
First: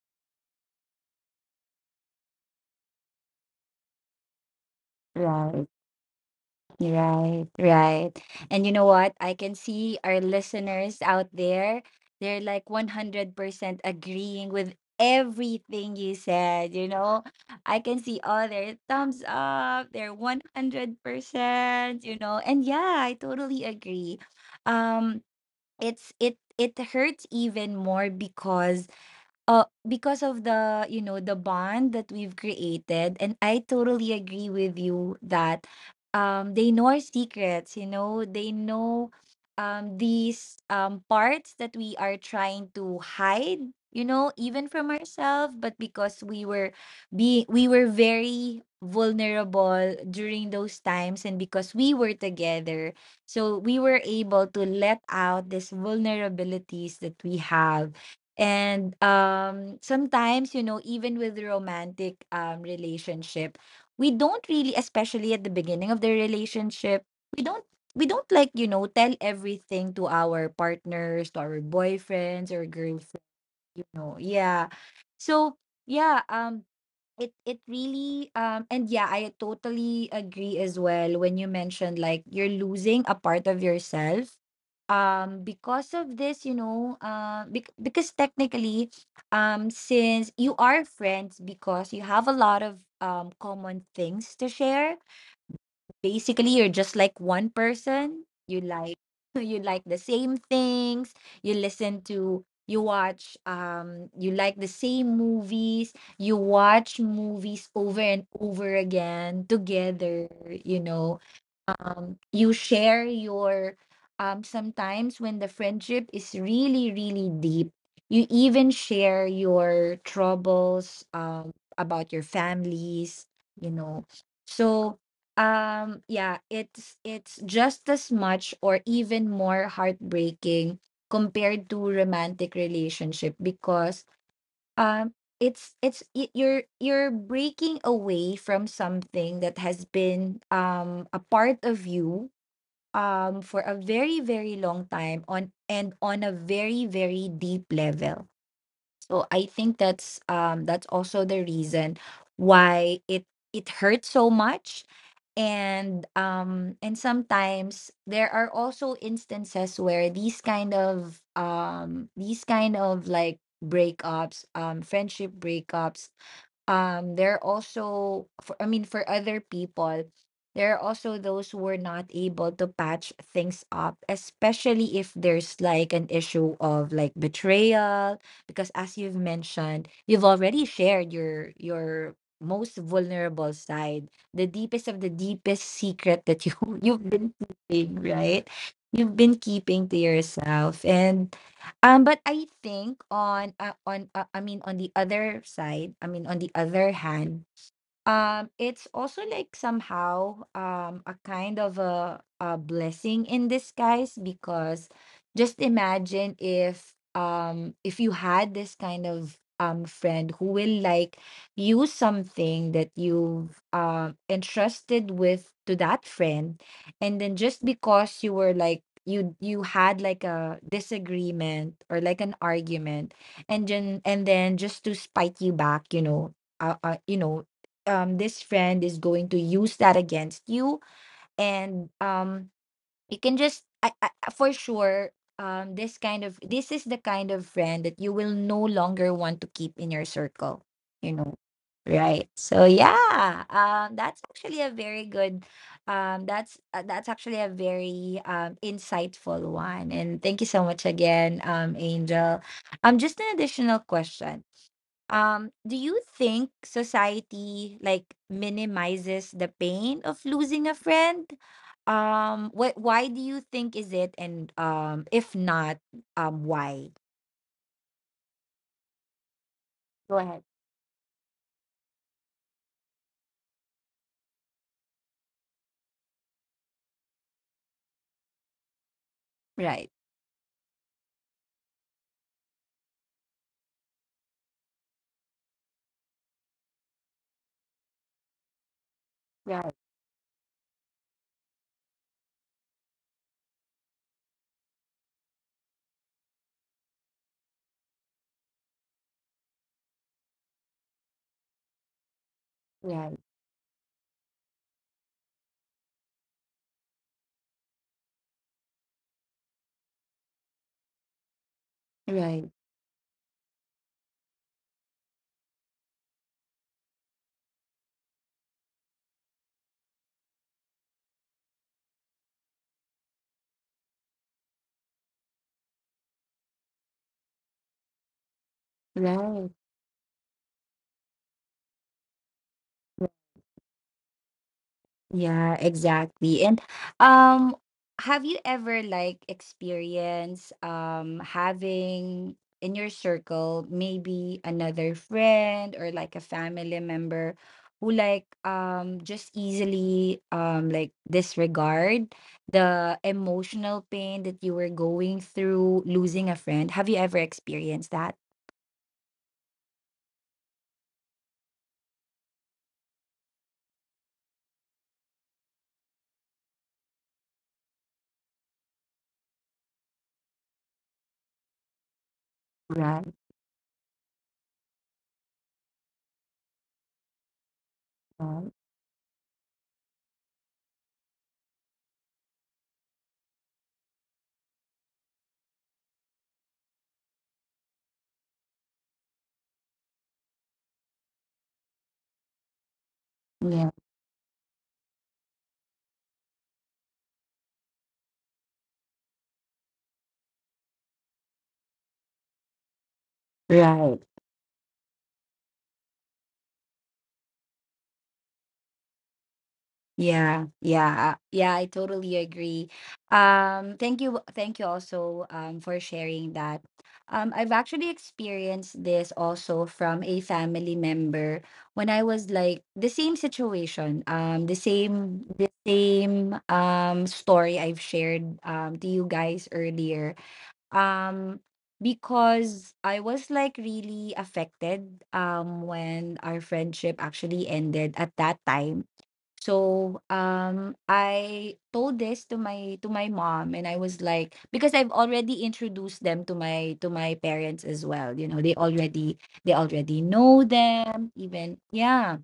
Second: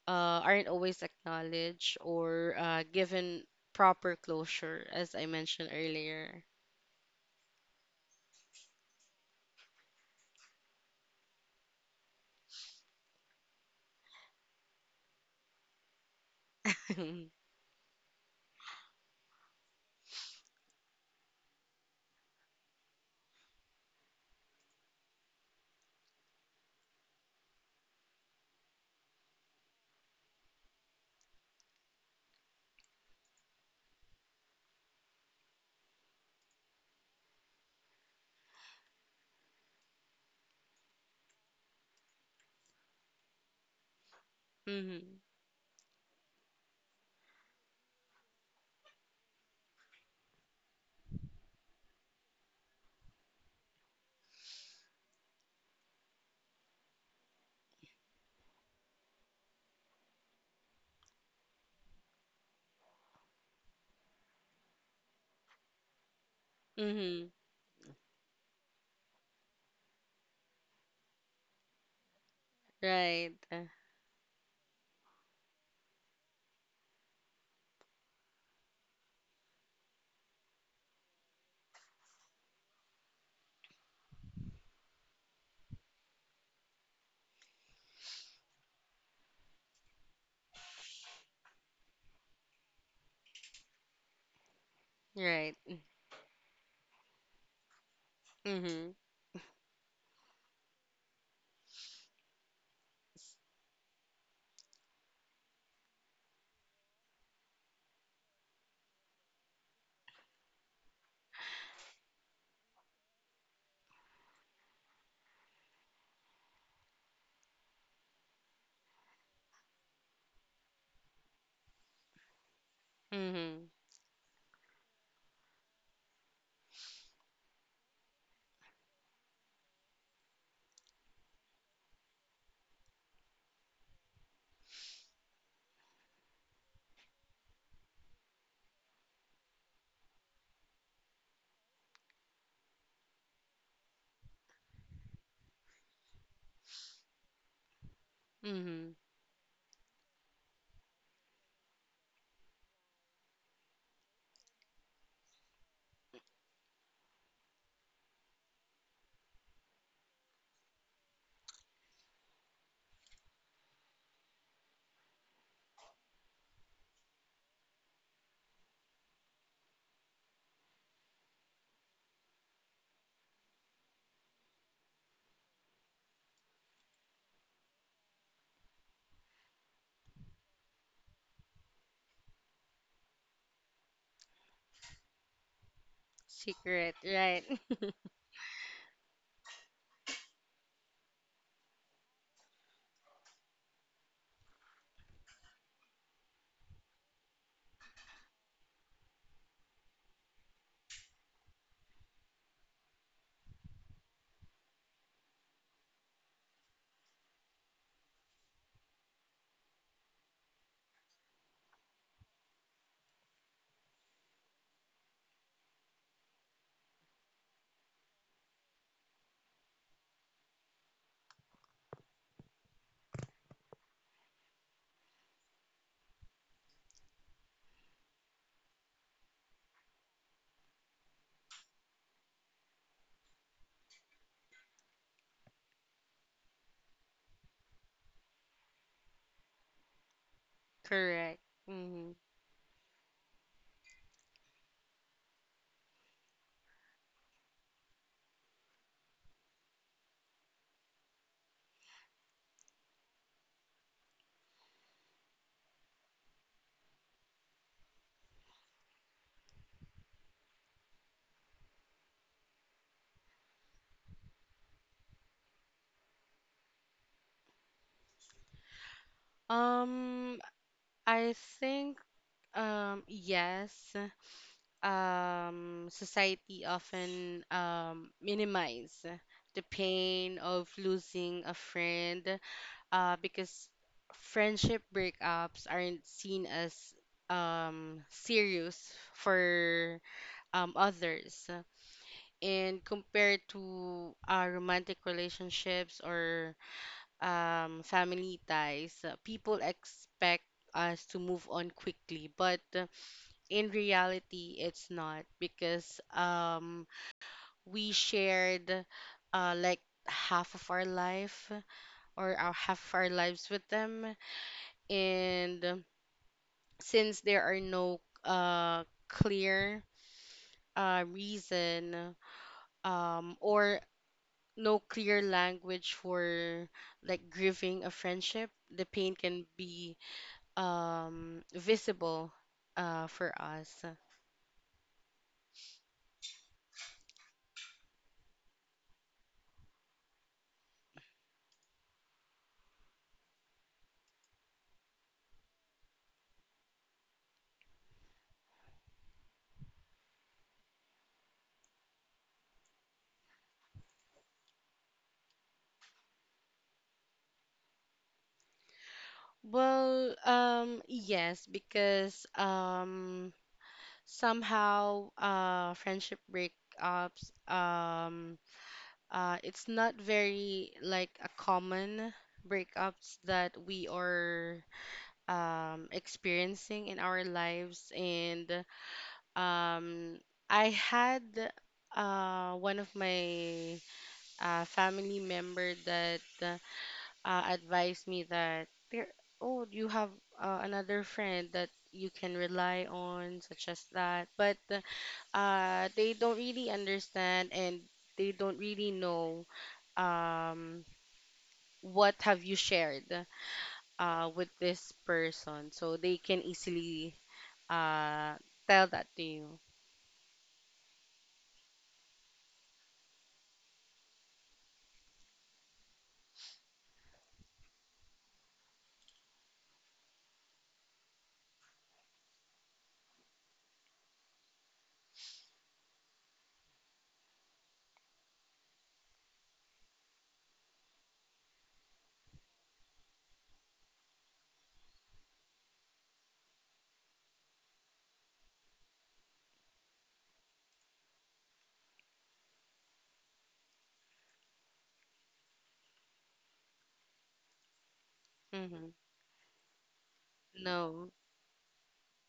S2: aren't always acknowledged or given proper closure, as I
S1: right.
S2: mentioned earlier.
S1: Right, right. And you know what? I can see our listeners out there, they're like 100% agreeing with everything you said, you know? I can see all their thumbs up, they're 100%, you know? And yeah, I totally agree. Um it it hurts even more because of the the bond that we've created. And I totally agree with you that they know our secrets, you know, they know these parts that we are trying to hide, you know, even from
S2: Mm-hmm.
S1: ourselves. But because we were be we were very vulnerable during those times, and because we were together, so we were able to let out these vulnerabilities that we have. And sometimes, you know, even with romantic relationship, we don't really, especially at the beginning of the relationship,
S2: Mm-hmm.
S1: we don't we don't like you know tell everything to our partners, to our boyfriends or girlfriends.
S2: Right.
S1: You know, yeah. So yeah, it really and yeah I totally agree as well when you mentioned like you're losing a part of yourself because of this you know because technically since you are friends, because you have a lot of common things to share,
S2: Right.
S1: basically you're just like one person. You
S2: Mm-hmm.
S1: like you like the same things, you listen to you watch you like the same movies, you watch movies over and over again together, you know. You share your sometimes when the friendship is really really deep, you even share your troubles about your families,
S2: Mm-hmm.
S1: you know. So yeah, it's just as much or even more heartbreaking compared to romantic relationship. Because it's you're breaking away from something that has been a part of you for a very very long time on a very very deep level.
S2: Mm-hmm.
S1: So I think that's also the reason why it hurts so much. And sometimes there are also instances where these kind of like breakups, friendship breakups, there are also for I mean for other people, there are also those who are not able to patch things up, especially if there's like an issue of like betrayal. Because as you've mentioned, you've already shared your most vulnerable side, the deepest of the deepest secret that you
S2: Secret.
S1: you've been
S2: Right.
S1: keeping, right, you've been keeping to yourself. And but I think on I mean on the other side, I mean on the other hand, it's also like somehow a kind of a blessing in disguise. Because just imagine if you had this kind of friend who will like use something that you've entrusted with to that friend, and then just because you were like you had like a disagreement or like an argument, and then just to spite you back, you know, this friend is going to use that against you. And you can just I for sure this is the kind of friend that you will no longer want to keep in your circle, you know,
S2: Correct. Mm-hmm.
S1: right. So yeah, that's actually a very good that's actually a very insightful one. And thank you so much again, Angel. Just an additional question. Do you think society like minimizes the pain of losing a friend? What why do you think is it? And if not, why? Go
S2: Um,
S1: ahead.
S2: I think yes. Society often minimize the
S1: Right.
S2: pain of losing a friend because friendship breakups aren't seen as serious
S1: Right.
S2: for others. And compared to romantic relationships or family ties, people expect us to move on quickly. But
S1: Right.
S2: in reality, it's not, because we shared like half of our life or our
S1: Right.
S2: half of our lives with them. And since there are no clear reason or no clear language for like grieving a friendship, the pain can
S1: Right.
S2: be visible for us.
S1: Yeah, exactly. And um have you ever like experienced having in your circle maybe another friend or like a family member who like just easily like disregard the emotional pain that you were going through losing a friend? Have you ever experienced that?
S2: Well, yes, because somehow friendship breakups it's not very like a common breakups
S1: Right.
S2: that we are experiencing in our lives. And
S1: Right.
S2: um, I had one of my family member that advised me that there, oh, you have another friend that you can rely on, such
S1: Yeah.
S2: as that. But they don't really understand, and they don't really know. Um, what have you shared
S1: Right.
S2: with this person, so they can easily uh, tell that to you.
S1: Yeah, yeah, yeah, I totally agree. Thank you also for sharing that. I've actually experienced this also from a family member when I was like the same situation, the same story I've shared to you guys earlier. Um, because I was like really affected when our friendship actually ended at that time. So, I told this to my mom, and I was like, because I've already introduced them to my parents as well. You know,
S2: Mm-hmm.
S1: they already know
S2: No.
S1: them. Even yeah,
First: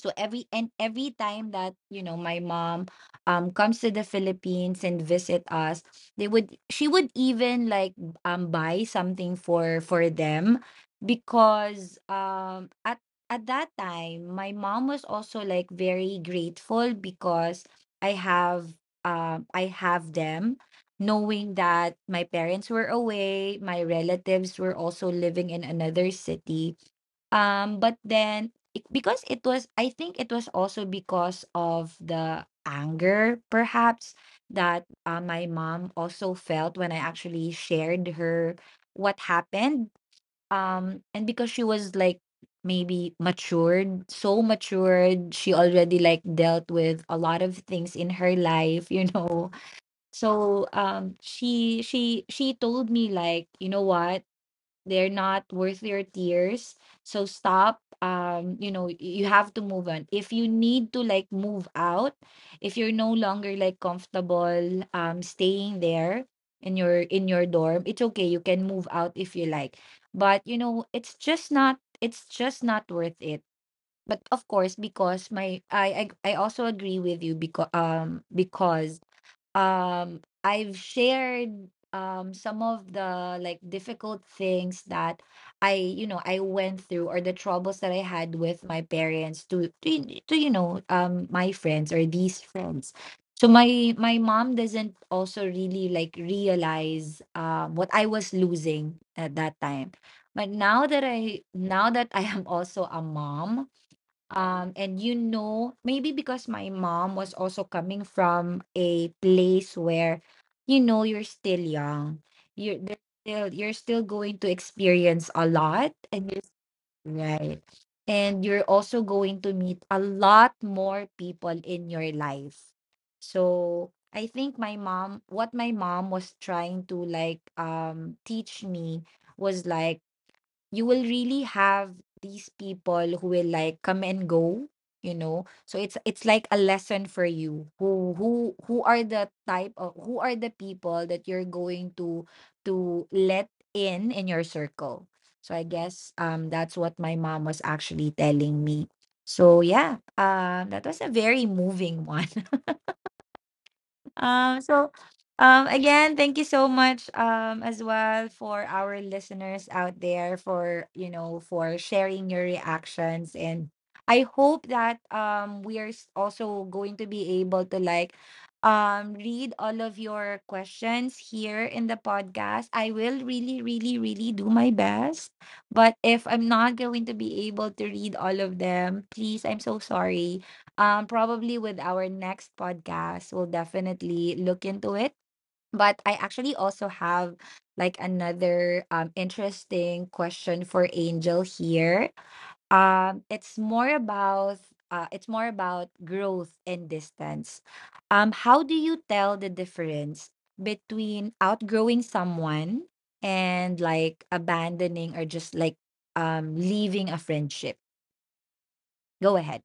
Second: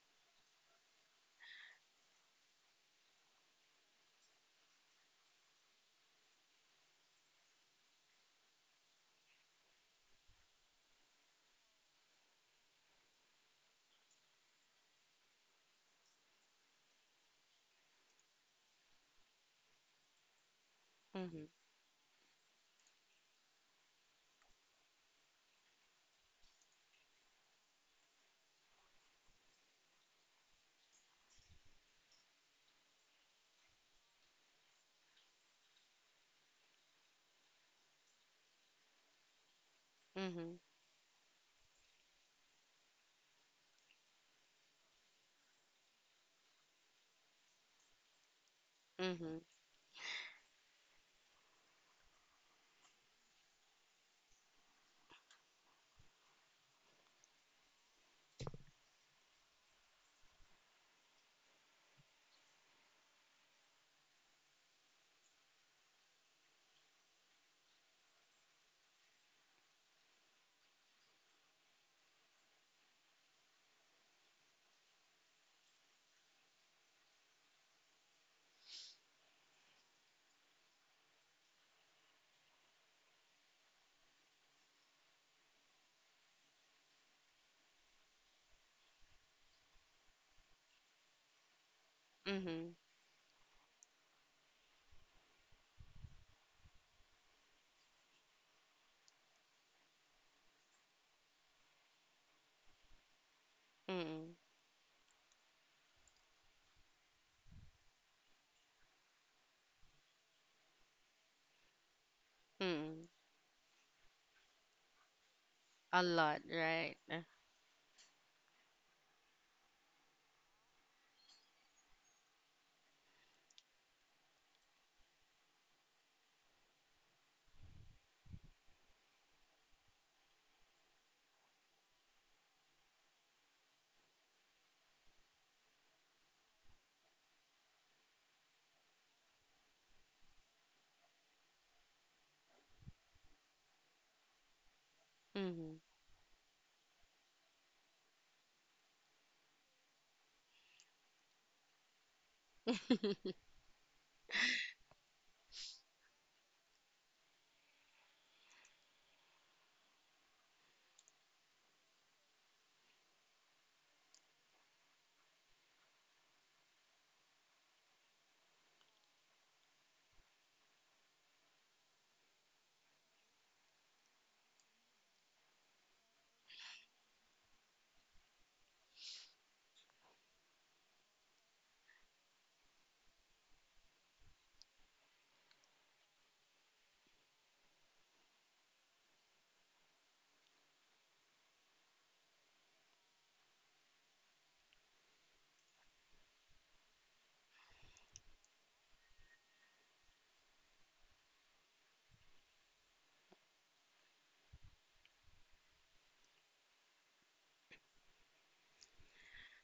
S1: so every time that you know my mom comes to the Philippines and visit us, they would she would even like buy something for them, because at that time my mom was also like very grateful because I have I have them,
S2: Mm-hmm.
S1: knowing that my parents were away, my relatives were also living in another city. But then, because it was, I think it was also because of the anger perhaps that my mom also felt when I actually shared her what happened.
S2: Mm-hmm.
S1: And because she was like maybe matured, so matured, she already like dealt with a lot of things in her life, you
S2: Mm-hmm.
S1: know. So she told me like, you know what, they're not worth your tears, so stop. You know, you have to move on. If you need to like move out, if you're no longer like comfortable staying there in your dorm, it's okay, you can move out if you like. But you know, it's just not worth it. But of course, because I also agree with you, because I've shared some of the like difficult things that I you know I went through, or the troubles that I had with my parents to you know my friends or these
S2: Mm-hmm.
S1: friends. So my mom doesn't also really like realize what I was losing at that time. But now that I am also a mom,
S2: Mm-hmm.
S1: and maybe because my mom was also coming from a place where you're still young,
S2: Mm-hmm.
S1: you're still going to experience a lot,
S2: A
S1: and
S2: lot,
S1: you're,
S2: right?
S1: right, and you're also going to meet a lot more people in your life. So I think my mom what my mom was trying to like teach me was like, you will really have these people who will like come and go, so it's like a lesson for you, who are the people that you're going to let in your circle. So I
S2: Mm-hmm.
S1: guess that's what my mom was actually telling me. So, yeah, that was a very moving one. Um, so thank you so much, as well, for our listeners out there, for for sharing your reactions. And I hope that we are also going to be able to like read all of your questions here in the podcast. I will really, really, really do my best. But if I'm not going to be able to read all of them, please, I'm so sorry, probably with our next podcast we'll definitely look into it. But I actually also have, like, another interesting question for Angel here. um it's more about it's more about growth and distance. How do you tell the difference between outgrowing someone and, like, abandoning or just like leaving a friendship? Go ahead.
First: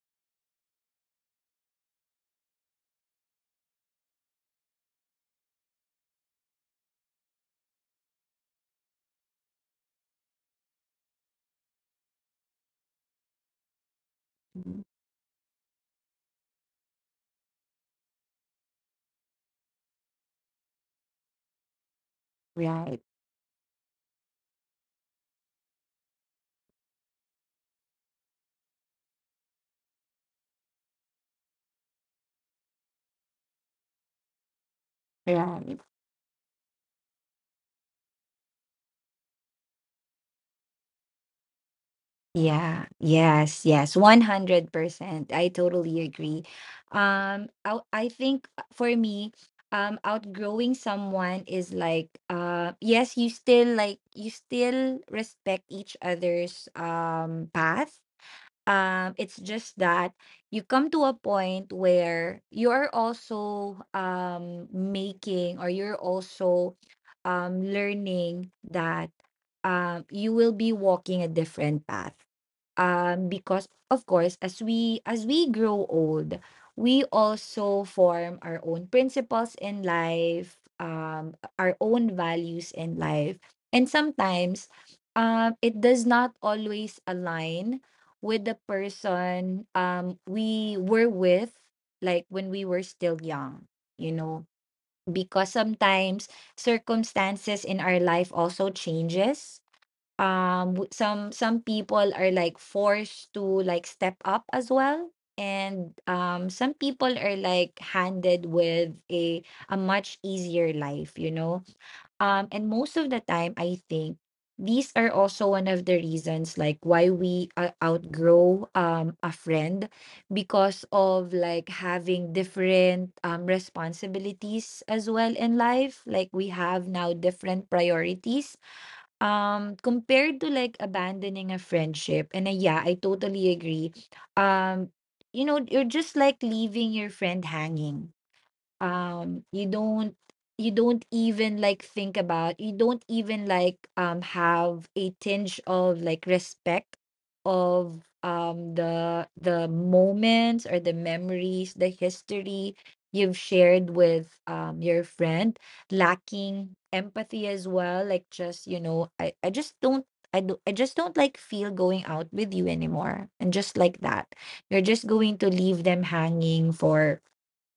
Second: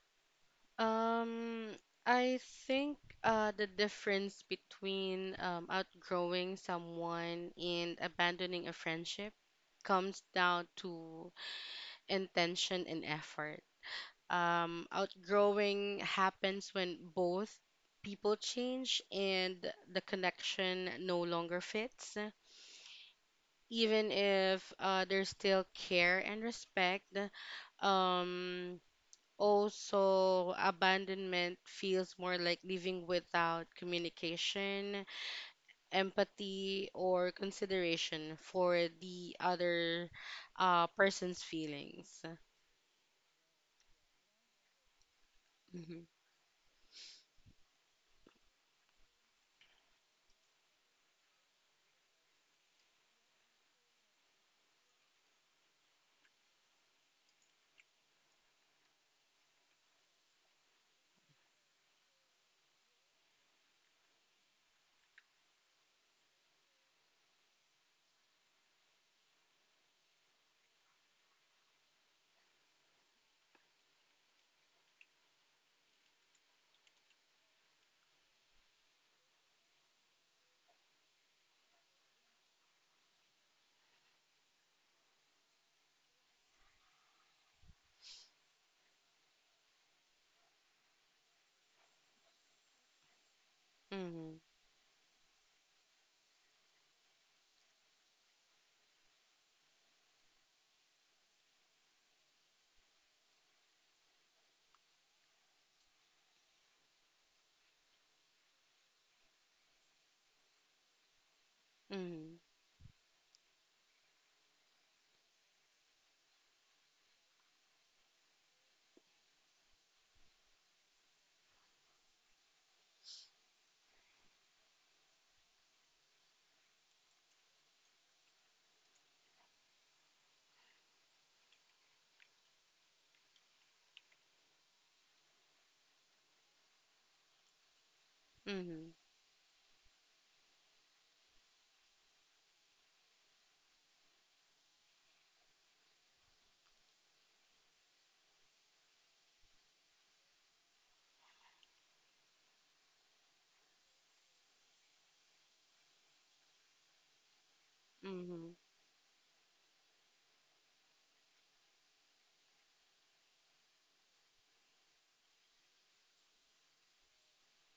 S2: Um, I think the difference between outgrowing someone and abandoning a friendship comes down to intention and effort.
S1: Mhm.
S2: Outgrowing happens when both people change and the connection no longer fits.
S1: Right,
S2: Even if there's still care and respect, um, also abandonment feels more like living without communication,
S1: right.
S2: empathy, or consideration for the other person's feelings.
S1: Yeah, yes, yes, 100%. I totally
S2: Mm-hmm.
S1: agree. I think, for me, outgrowing someone is like, yes, you still respect each other's path. It's just that you come to a point where you're also making, or you're also learning that you will be walking a different path, because of course, as we grow old, we also form our own principles in life, our own values in life, and sometimes it does not always align with the person we were with, like when we were still young you
S2: Mm-hmm.
S1: know because sometimes circumstances in our life also changes. Some people are like forced to like step up as well, and some people are like handed with a much easier life.
S2: Mm-hmm.
S1: And most of the time I think these are also one of the reasons, like, why we outgrow a friend, because of like having different responsibilities as well in life, like we have now different priorities. Compared to like abandoning a friendship, and, yeah, I totally agree. Um, you're just like leaving your friend hanging.
S2: Mm-hmm.
S1: You don't, you don't even like think about you don't even like have a tinge of like respect of the moments, or the memories, the history you've shared with your friend. Lacking empathy as well, like,
S2: Mm-hmm.
S1: just I just don't like feel going out with you anymore, and just like that you're just going to leave them hanging for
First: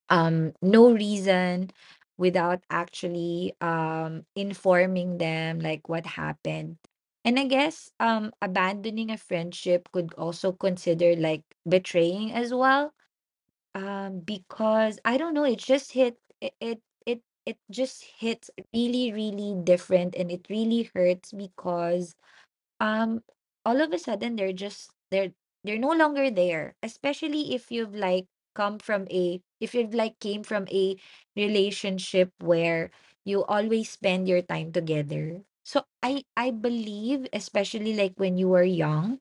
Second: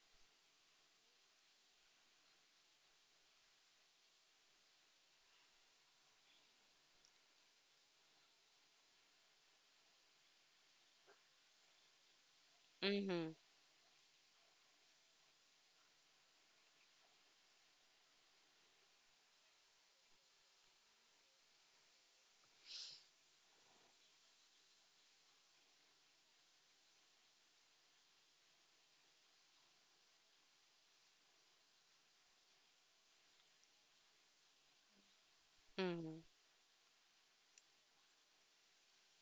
S1: no reason, without actually informing them like what happened. And I guess abandoning a friendship could also consider like betraying as well.
S2: Mm-hmm.
S1: Because I don't know, it just hits really, really different, and it really hurts because um all of a sudden they're just they're no longer there, especially if you've like come from a if you've like came from a relationship where you always spend your time together. So
S2: Mm-hmm.
S1: I believe, especially like when you were young,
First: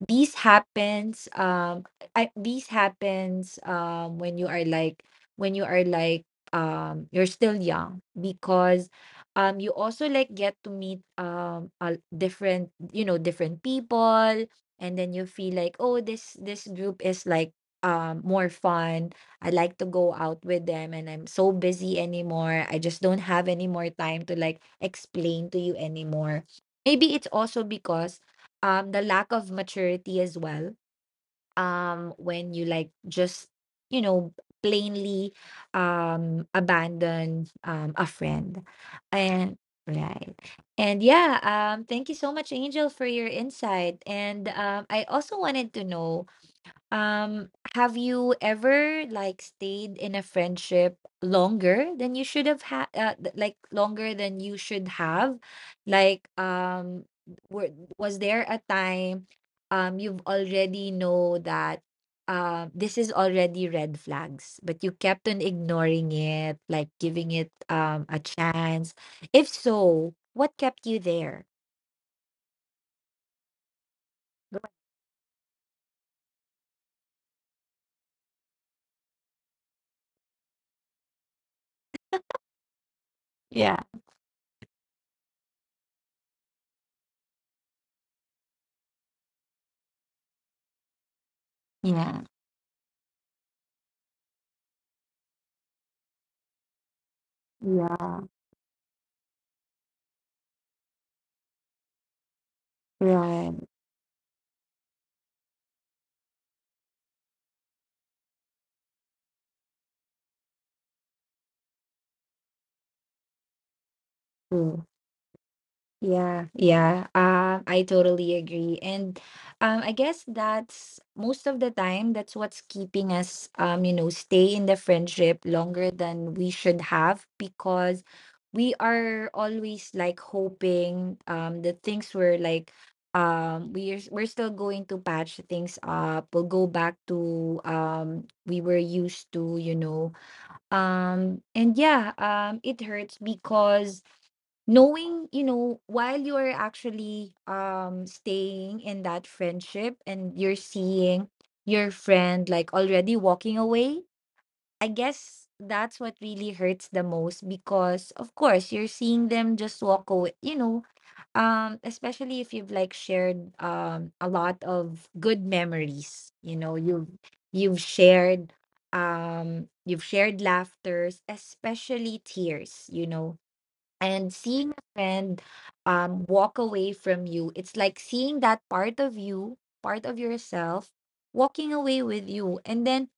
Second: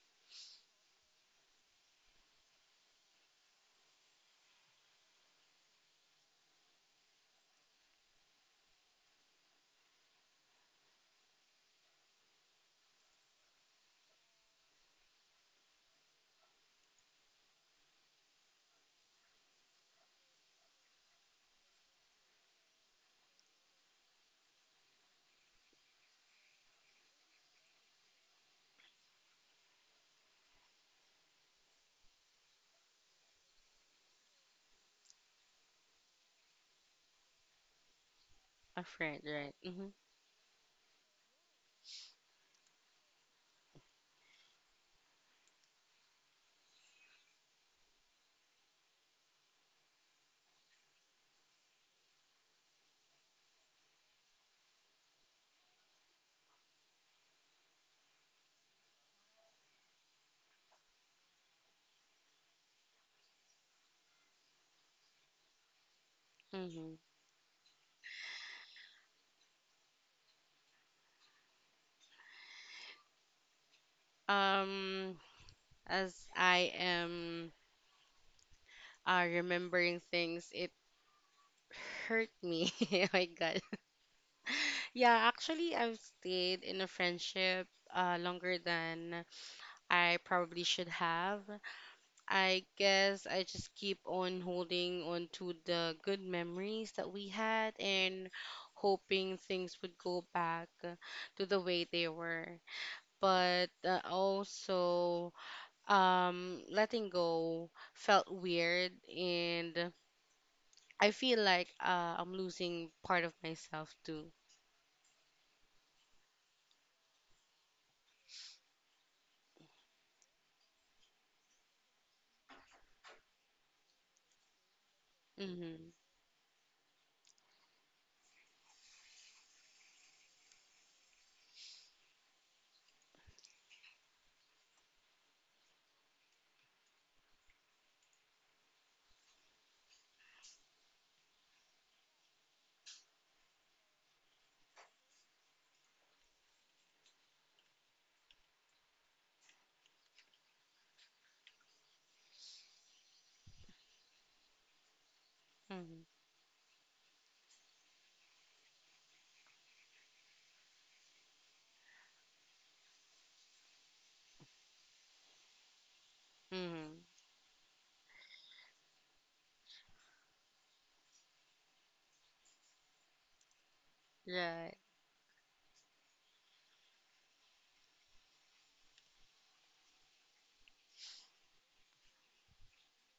S1: these happens. These happens when you are like when you are like you're still young, because you also like get to meet a different you know different people. And then you feel like, oh, this group is like more fun, I like to go out with them, and I'm so busy anymore, I just don't have any more time to like explain to you anymore. Maybe it's also because the lack of maturity as well, when you like just you know plainly abandon a friend.
S2: A friend, right?
S1: And,
S2: Mm-hmm.
S1: right, and yeah, thank you so much, Angel, for your insight. And I also wanted to know, have you ever like stayed in a friendship longer than you should have like longer than you should have? Like, were, was there a time you've already know that this is already red flags, but you kept on ignoring it, like
S2: Mm-hmm.
S1: giving it a chance? If so, what kept you there? Go-
S2: Um, as I am remembering things, it hurt me. Oh my God.
S1: Yeah.
S2: Yeah, actually, I've stayed in a friendship longer than I probably should have.
S1: Yeah.
S2: I guess I just keep on holding on to the good memories that we had
S1: Yeah.
S2: and hoping things would go back to the way they were,
S1: Right.
S2: but also letting go felt weird, and I feel like I'm losing part of myself too.
S1: Yeah, yeah. I totally agree. And I guess that's most of the time that's what's keeping us stay in the friendship
S2: Mhm.
S1: longer than we should have, because we are always like hoping the things were like we're still going to patch things up. We'll go back to we were used to. And, yeah, it hurts because, knowing while you're actually staying in that friendship, and you're seeing your friend like already walking away, I guess that's
S2: Mhm.
S1: what really hurts the most, because of course you're seeing them just walk away. Especially if you've like shared a lot of good memories,
S2: Mhm.
S1: you've shared you've shared laughters, especially tears. And seeing
S2: Right.
S1: a friend walk away from you, it's like seeing that part of yourself walking away with you, and then,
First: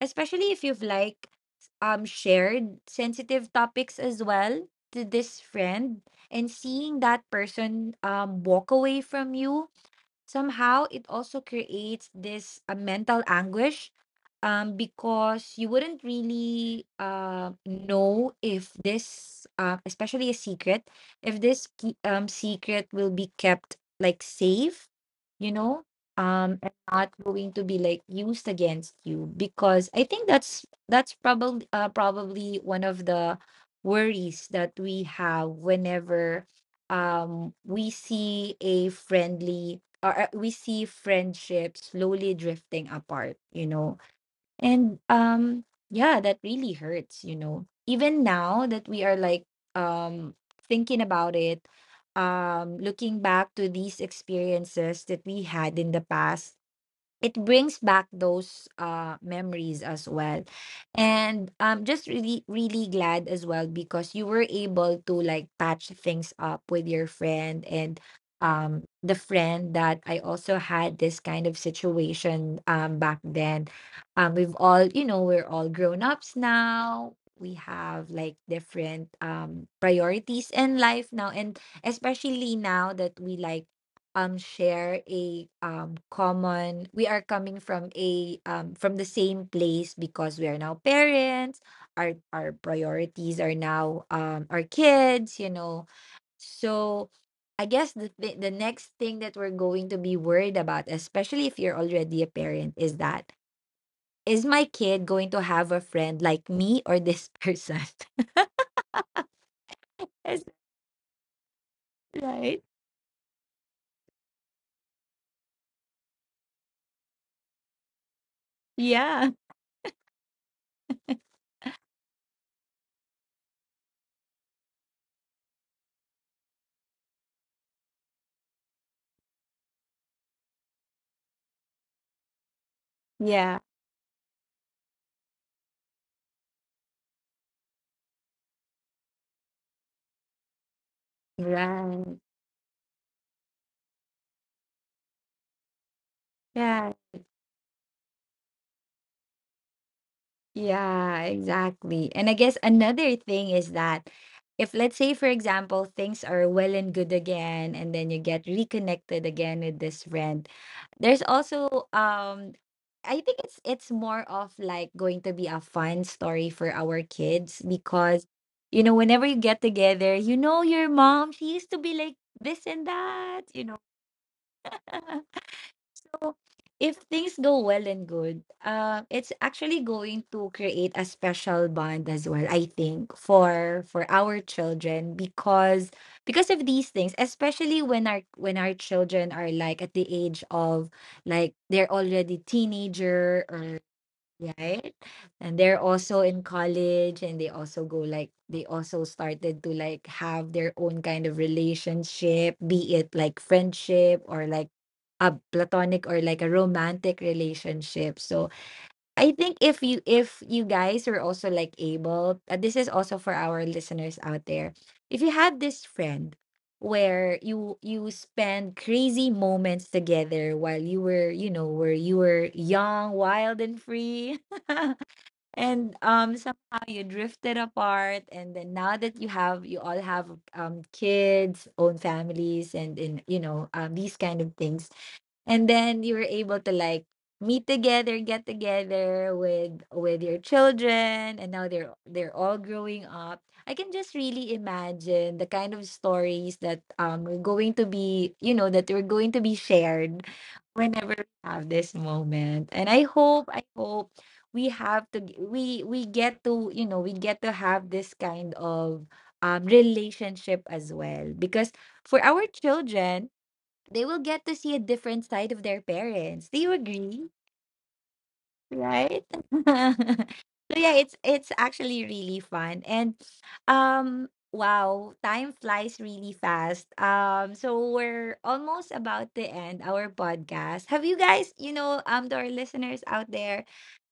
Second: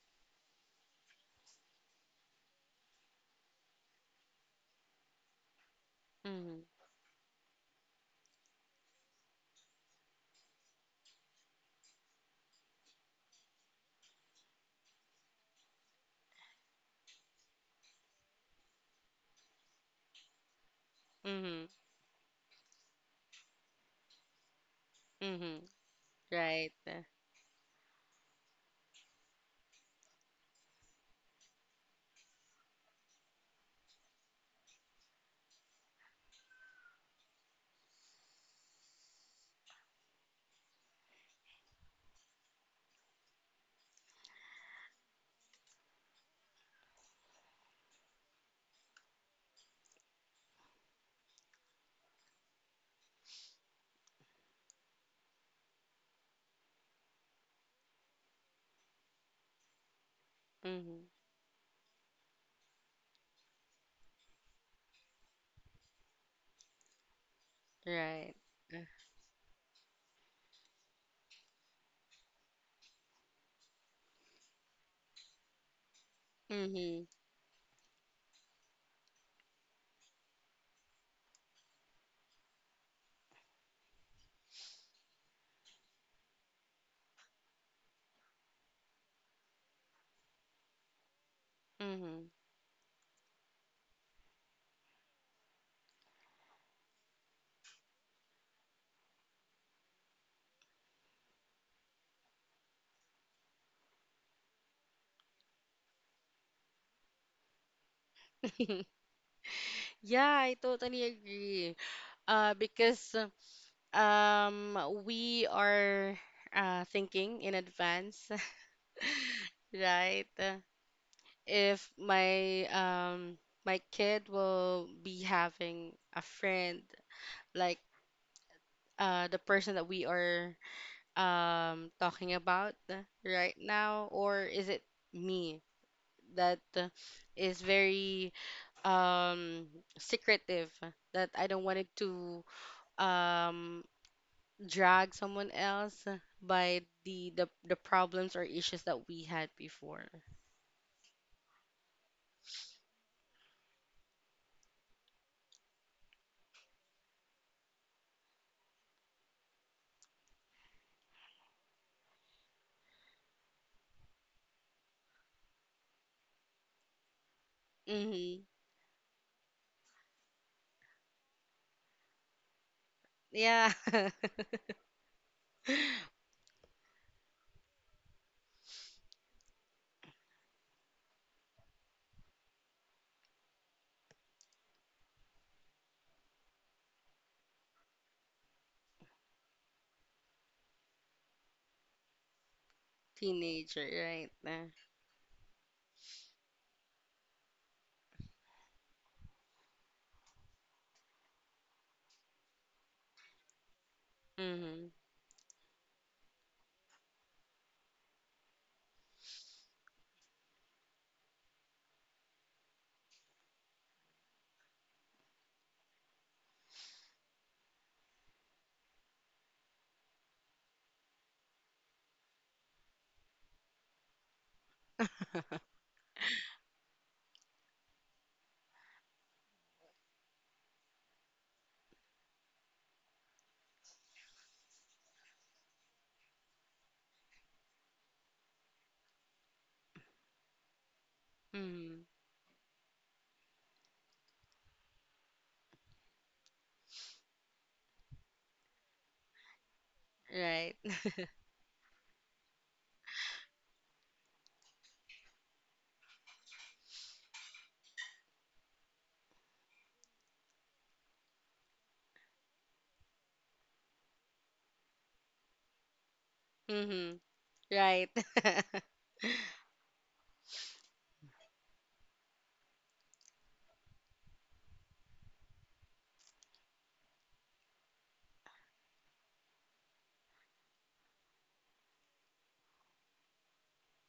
S1: especially if you've like shared sensitive topics as well to this friend, and
S2: Mhm.
S1: seeing that person walk away from you, somehow it also creates this mental anguish, because you wouldn't really know if this, especially a secret, if this
S2: Mhm.
S1: secret will be kept like safe, you
S2: Mhm.
S1: know, and
S2: Right.
S1: not going to be like used against you. Because I think that's probably, probably one of the worries that we have whenever we see a friendly or we see friendships slowly drifting apart. And yeah, that really hurts. Even now that we are like um thinking about it, looking back to these experiences that we had in the past, it brings back those memories as well.
S2: Mhm.
S1: And I'm just really, really glad as well, because you were able to like patch things up with your friend. And
S2: Right. Uh,
S1: the friend that I also had this kind of situation back then, we're all grown ups
S2: mhm.
S1: now, we have like different priorities in life now. And especially now that we like share a common we are coming from the same place, because we are now parents, our
S2: Mhm.
S1: our priorities are now our kids. So I guess the next thing that we're going to be worried about, especially if you're already a parent, is that, is my kid going to have a friend like me or this person?
S2: Yeah,
S1: Is
S2: I totally agree.
S1: that right?
S2: Because we are thinking in advance,
S1: Yeah.
S2: right? If my my kid will be having a friend like the person that we are talking about right
S1: Yeah,
S2: now, or is it me that is very um secretive, that I don't want it
S1: right.
S2: to um drag someone else by
S1: Yeah.
S2: the problems or issues that we had before.
S1: Yeah, exactly. And I guess another thing is that, if let's say for example things are well and good again and then you get reconnected again with this friend, there's also, I think it's more of like going to be a fun story for our kids. Because
S2: Mhm.
S1: whenever you get together, your mom, she used to be like this and that, you
S2: Yeah.
S1: know. So, if things go well and good, it's actually going to create a special bond as well, I think, for our children. Because of these things, especially when our children are like at the age of, like they're already teenager, or.
S2: Teenager, right?
S1: Right? And they're also in college, and they also started to like have their own kind of relationship, be it like friendship, or like
S2: Hmm.
S1: a platonic, or like a romantic relationship. So I think if you guys are also like able, this is also for our listeners out there. If you have this friend where you spend crazy moments together while you were, you know, where you were young, wild and free and somehow you drifted apart and then now that you all have kids, own families and in you know, these kind of things and then you were able to like meet together, get together with your children and now they're
S2: Hmm.
S1: they're all growing up. I can just really imagine the kind of stories that we're going to be, you know, that we're going to be shared
S2: Right.
S1: whenever we have this moment. And I hope we we get to, you know, we get to have this kind of relationship as well because for our children they will get to see a different side of their parents. Do you
S2: Hmm.
S1: agree?
S2: Right.
S1: Right? So yeah, it's actually really fun. And um wow, time flies really fast. So we're almost about to end our podcast. Have you guys, you know, to our listeners out there,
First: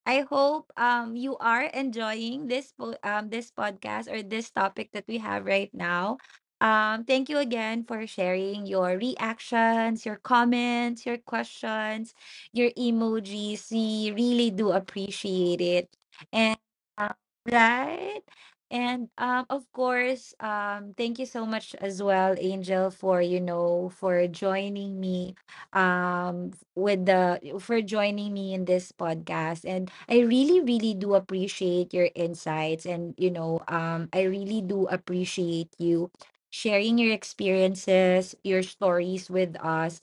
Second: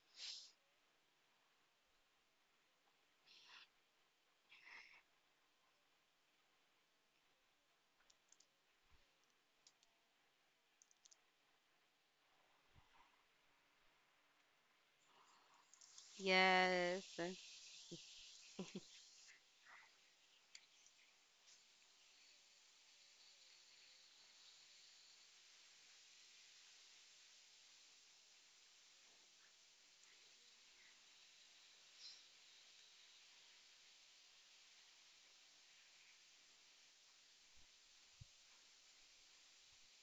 S1: I hope you are enjoying this this podcast or this topic that we have right now. Thank you again for sharing your reactions, your comments, your questions, your emojis. We really do appreciate it. And
S2: Yes.
S1: uh, right? And of course, thank you so much as well, Angel, for you know, for joining me f- with the for joining me in this podcast, and I really do appreciate your insights and you know, I really do appreciate you sharing your experiences, your stories with us.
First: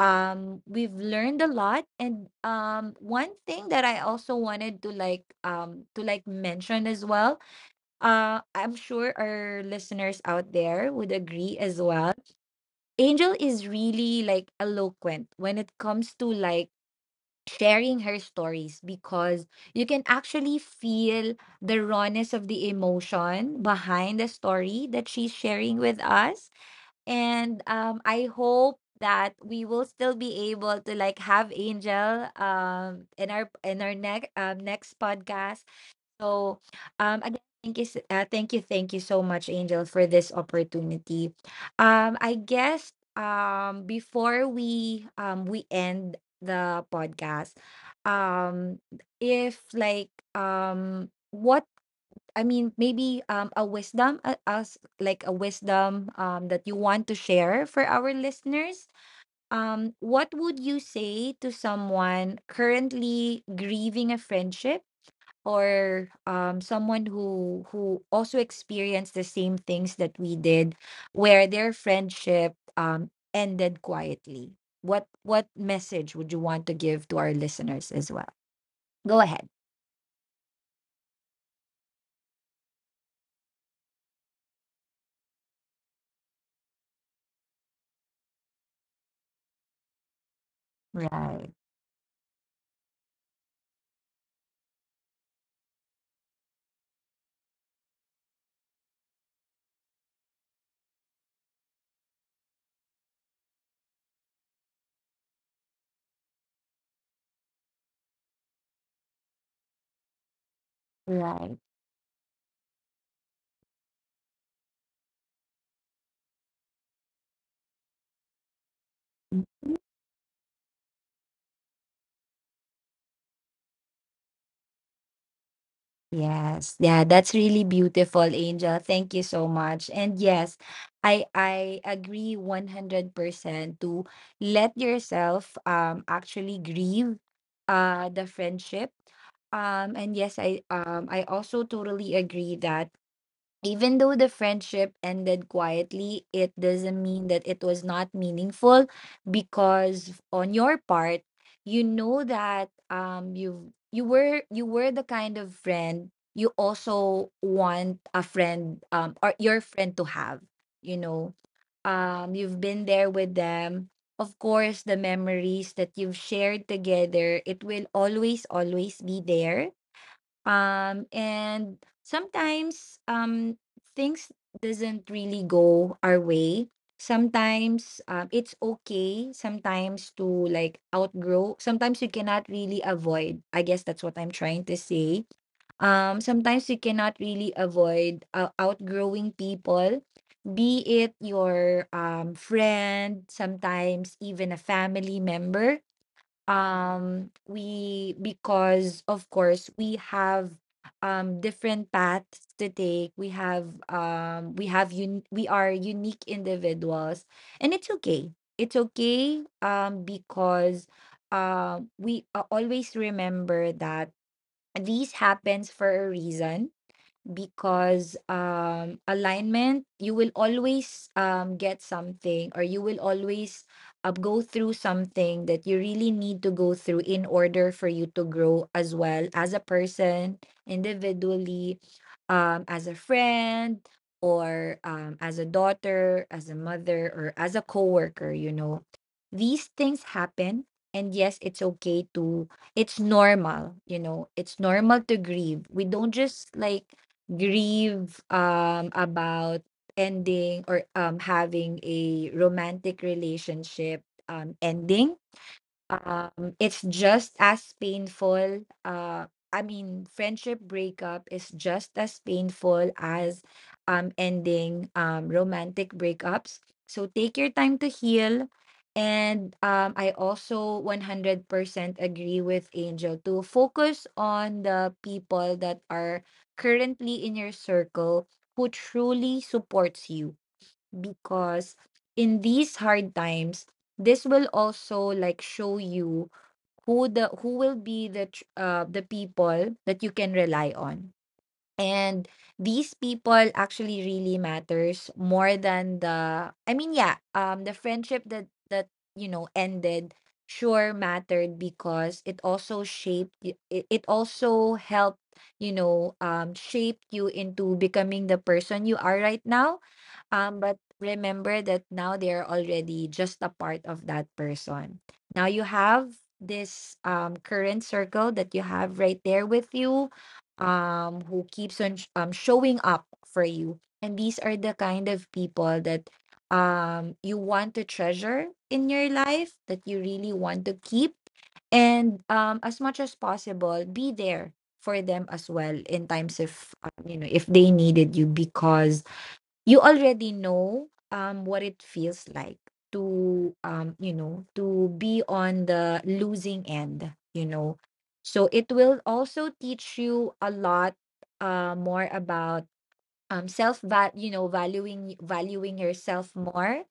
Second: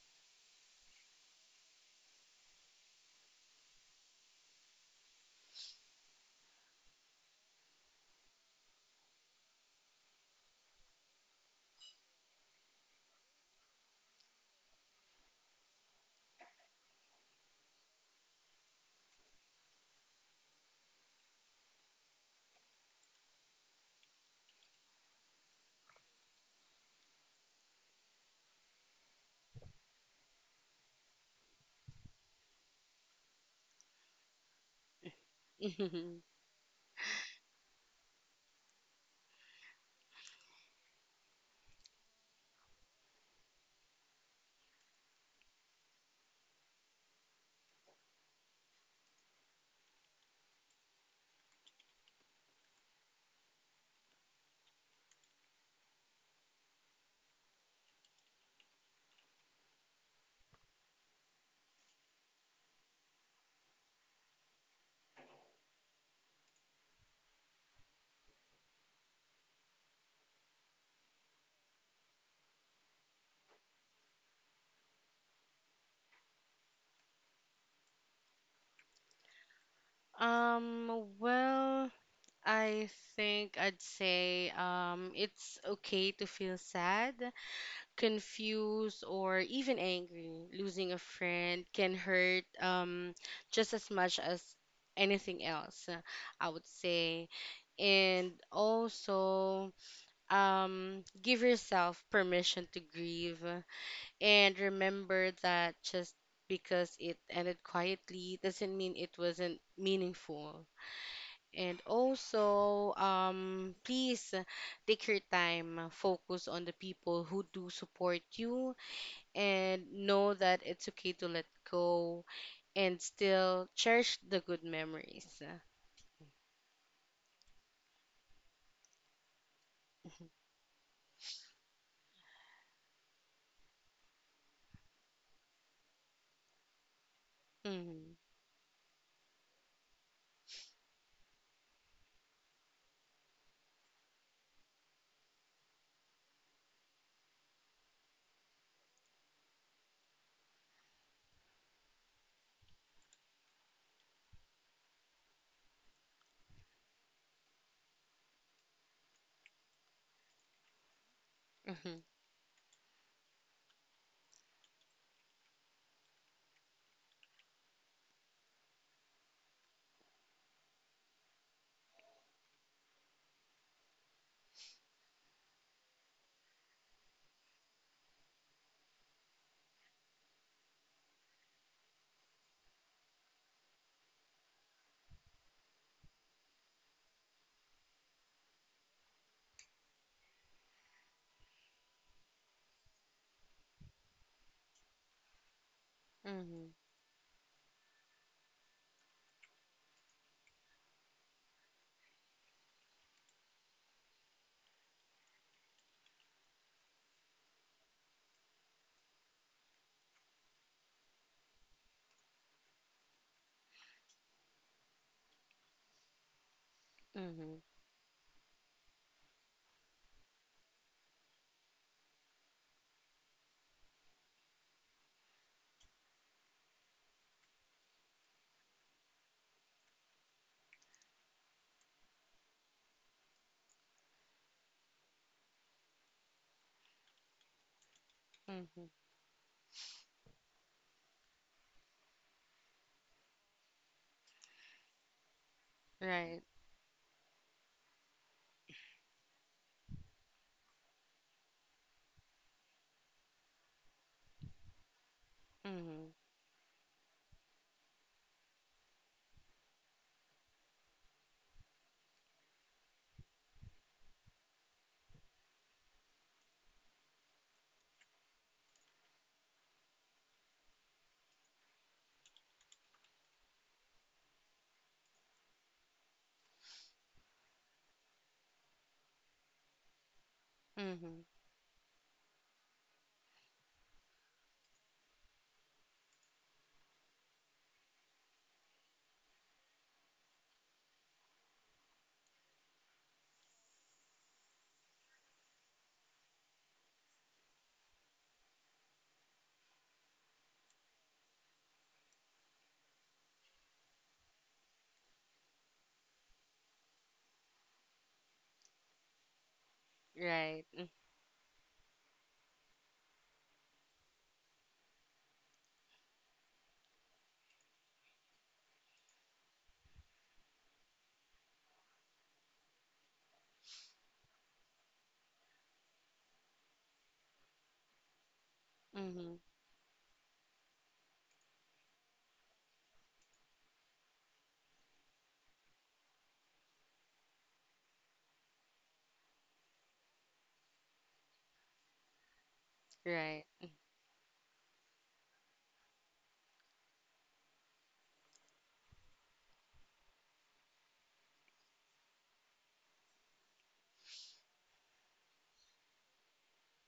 S1: We've learned a lot, and one thing that I also wanted to like mention as well, I'm sure our listeners out there would agree as well, Angel is really like eloquent when it comes to like sharing her stories because you can actually feel the rawness of the emotion behind the story that she's sharing with us. And I hope that we will still be able to like have Angel in our next next podcast.
S2: Mhm.
S1: So, again, thank you, s- thank you so much, Angel, for this opportunity. I guess before we end the podcast, um, if like what I mean, maybe a wisdom, us like a wisdom that you want to share for our listeners. What would you say to someone currently grieving a friendship, or someone who also experienced the same things that we did, where their friendship ended quietly? What message would you want to give to our listeners as well? Go ahead.
S2: Um, well, I think I'd say it's okay to feel sad, confused, or even angry. Losing a
S1: Right.
S2: friend can hurt just as much as anything else, I would say. And also, give yourself permission to grieve, and remember that just because it ended quietly doesn't mean it wasn't meaningful.
S1: Right.
S2: And also, please take your time, focus on the people who do support you, and know that it's okay to let go and still cherish the good memories.
S1: Yes. Yeah, that's really beautiful, Angel. Thank you so much. And yes, I agree 100% to let yourself actually grieve
S2: Mm-hmm,
S1: the friendship. And yes, I also totally agree that even though the friendship ended quietly, it doesn't mean that it was not meaningful because on your part, you know that you were, you were the kind of friend you also want a friend or your friend to have, you know.
S2: mm-hmm,
S1: You've been there with them. Of course, the memories that you've shared together, it will always be there. And sometimes, things doesn't really go our way. Sometimes, it's okay. Sometimes to like outgrow. Sometimes you cannot really avoid. I guess that's what I'm trying to say. Sometimes you cannot really avoid outgrowing people, be it your friend, sometimes even a family member.
S2: mm-hmm,
S1: We, because of course we have different paths to take. We have we are unique individuals, and it's okay. Because we, always remember that these happens for a reason,
S2: mm-hmm,
S1: because alignment, you will always get something, or you will always go through something that you really need to go through in order for you to grow as well as a person individually, as a friend, or as a daughter, as a mother, or as a coworker, you know.
S2: mm-hmm.
S1: These things happen, and yes, it's okay to, it's normal, you know, it's normal to grieve. We don't
S2: Right.
S1: just like grieve, about ending, or having a romantic relationship ending.
S2: Mm-hmm,
S1: It's just as painful. I mean, friendship breakup is just as painful as ending romantic breakups. So take your time to heal. And I also 100% agree with Angel to focus on the people that are currently in your circle who truly supports you,
S2: mm-hmm.
S1: because in these hard times, this will also like show you who the who will be the people that you can rely on. And these people actually really matters more than the I mean yeah the friendship that you know ended, sure, mattered, because it also it, it also helped, you know, shaped you into becoming the person you are right now.
S2: Right.
S1: But
S2: Mm,
S1: remember that now they are already just a part of that person. Now you have this current circle that you have right there with you, who keeps on showing up for you, and these are the kind of people that you want to treasure in your
S2: mm-hmm.
S1: life, that you really want to keep. And as much as possible, be there for them as well in times if, you know, if they needed you, because you already know what it feels like
S2: Right.
S1: to, you know, to be on the losing end, you know. So it will also teach you a lot, more about, self val you know, valuing yourself more.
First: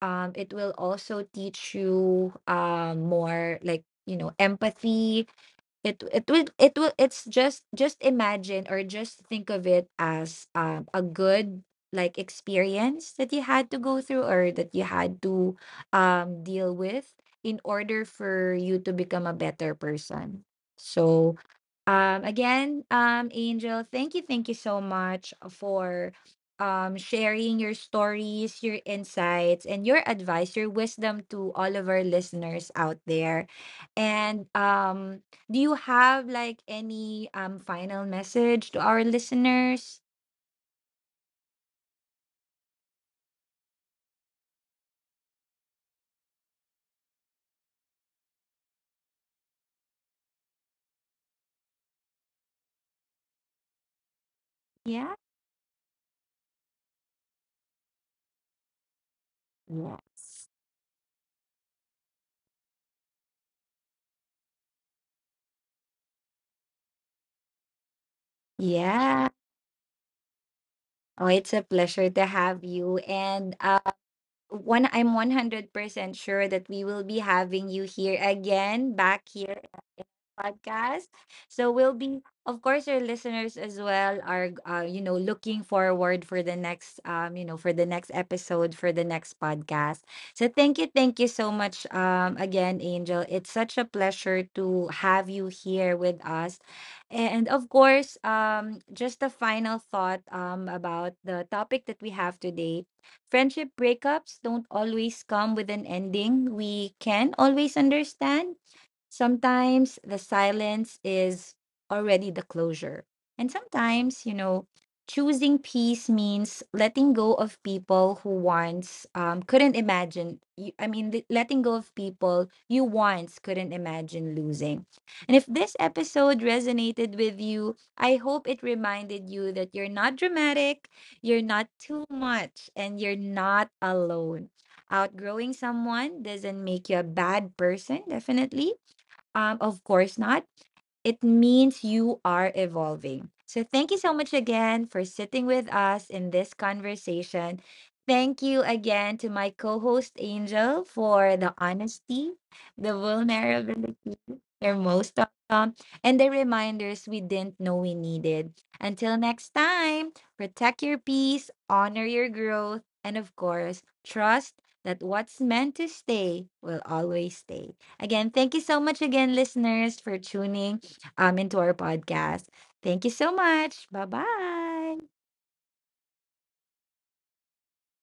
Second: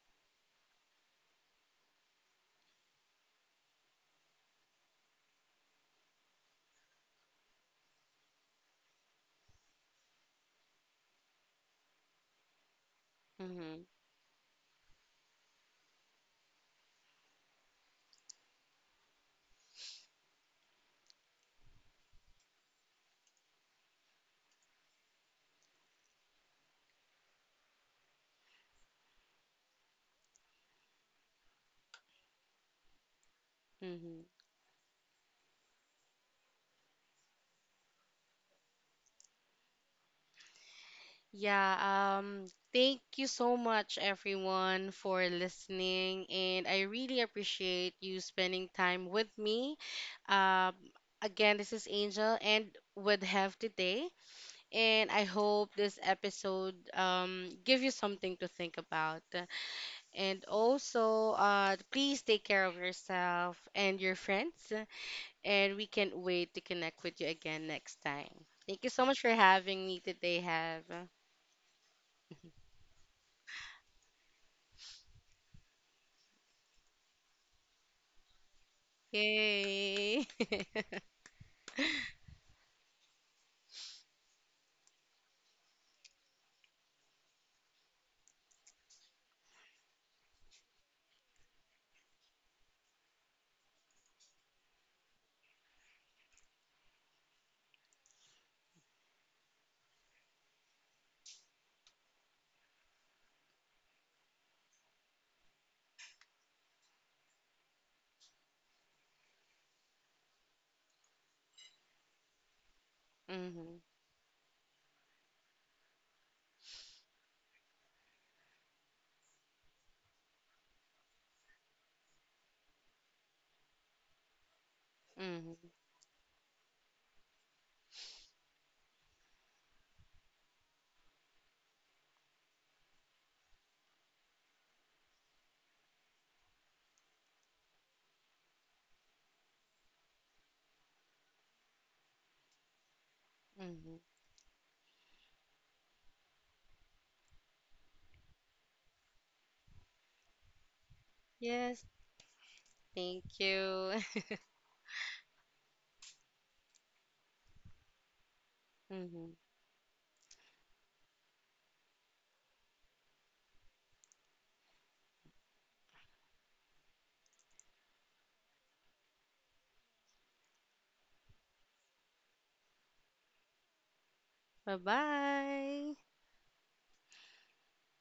S1: It will also teach you more like, you know, empathy. It's just imagine or just think of it as a good like experience that you had to
S2: Mm-hmm.
S1: go through, or that you had to deal with in order for you to become a better person. So, again, Angel, thank you so much for sharing your stories, your insights, and your advice, your wisdom, to all of our listeners out there.
S2: Mm-hmm.
S1: And do you have like any final message to our listeners?
S2: Yeah, um, thank you so much everyone for listening, and I really appreciate you spending time with me. Um, again, this is Angel and with Have today, and
S1: Yeah.
S2: I hope this episode give you something to think about. And
S1: Yes.
S2: also, please take care of yourself and your friends, and we can't wait to connect with you again next time. Thank you so much
S1: Yeah.
S2: for having me today, Have.
S1: Oh, it's a pleasure to have you. And one, I'm 100% sure that we will be having you here again, back here
S2: Yay.
S1: podcast. So we'll be, of course, your listeners as well are, you know, looking forward for the next, you know, for the next episode, for the next podcast. So thank you so much, again, Angel. It's such a pleasure to have you here with us, and of course, just a final thought, about the topic that we have today. Friendship breakups don't always come with an ending we can always understand. Sometimes the silence is already the closure. And
S2: Mm-hmm,
S1: sometimes, you know, choosing peace means letting go of people who once, couldn't imagine. I mean, letting go of people you once couldn't imagine losing. And if
S2: mm-hmm,
S1: this episode resonated with you, I hope it reminded you that you're not dramatic, you're not too much, and you're not alone. Outgrowing someone doesn't make you a bad person, definitely, of course not, it means you are evolving. So, thank you
S2: mm-hmm.
S1: so much again for sitting with us in this conversation. Thank you again to my co host Angel for the
S2: Yes,
S1: honesty, the
S2: thank you.
S1: vulnerability, you're most welcome, and the reminders we didn't know we needed. Until
S2: Mm-hmm.
S1: next time, protect your peace, honor your growth, and of course, trust that what's meant to stay will always stay. Again, thank you so much again, listeners, for tuning, into our podcast. Thank you so much. Bye bye.
S2: Bye-bye.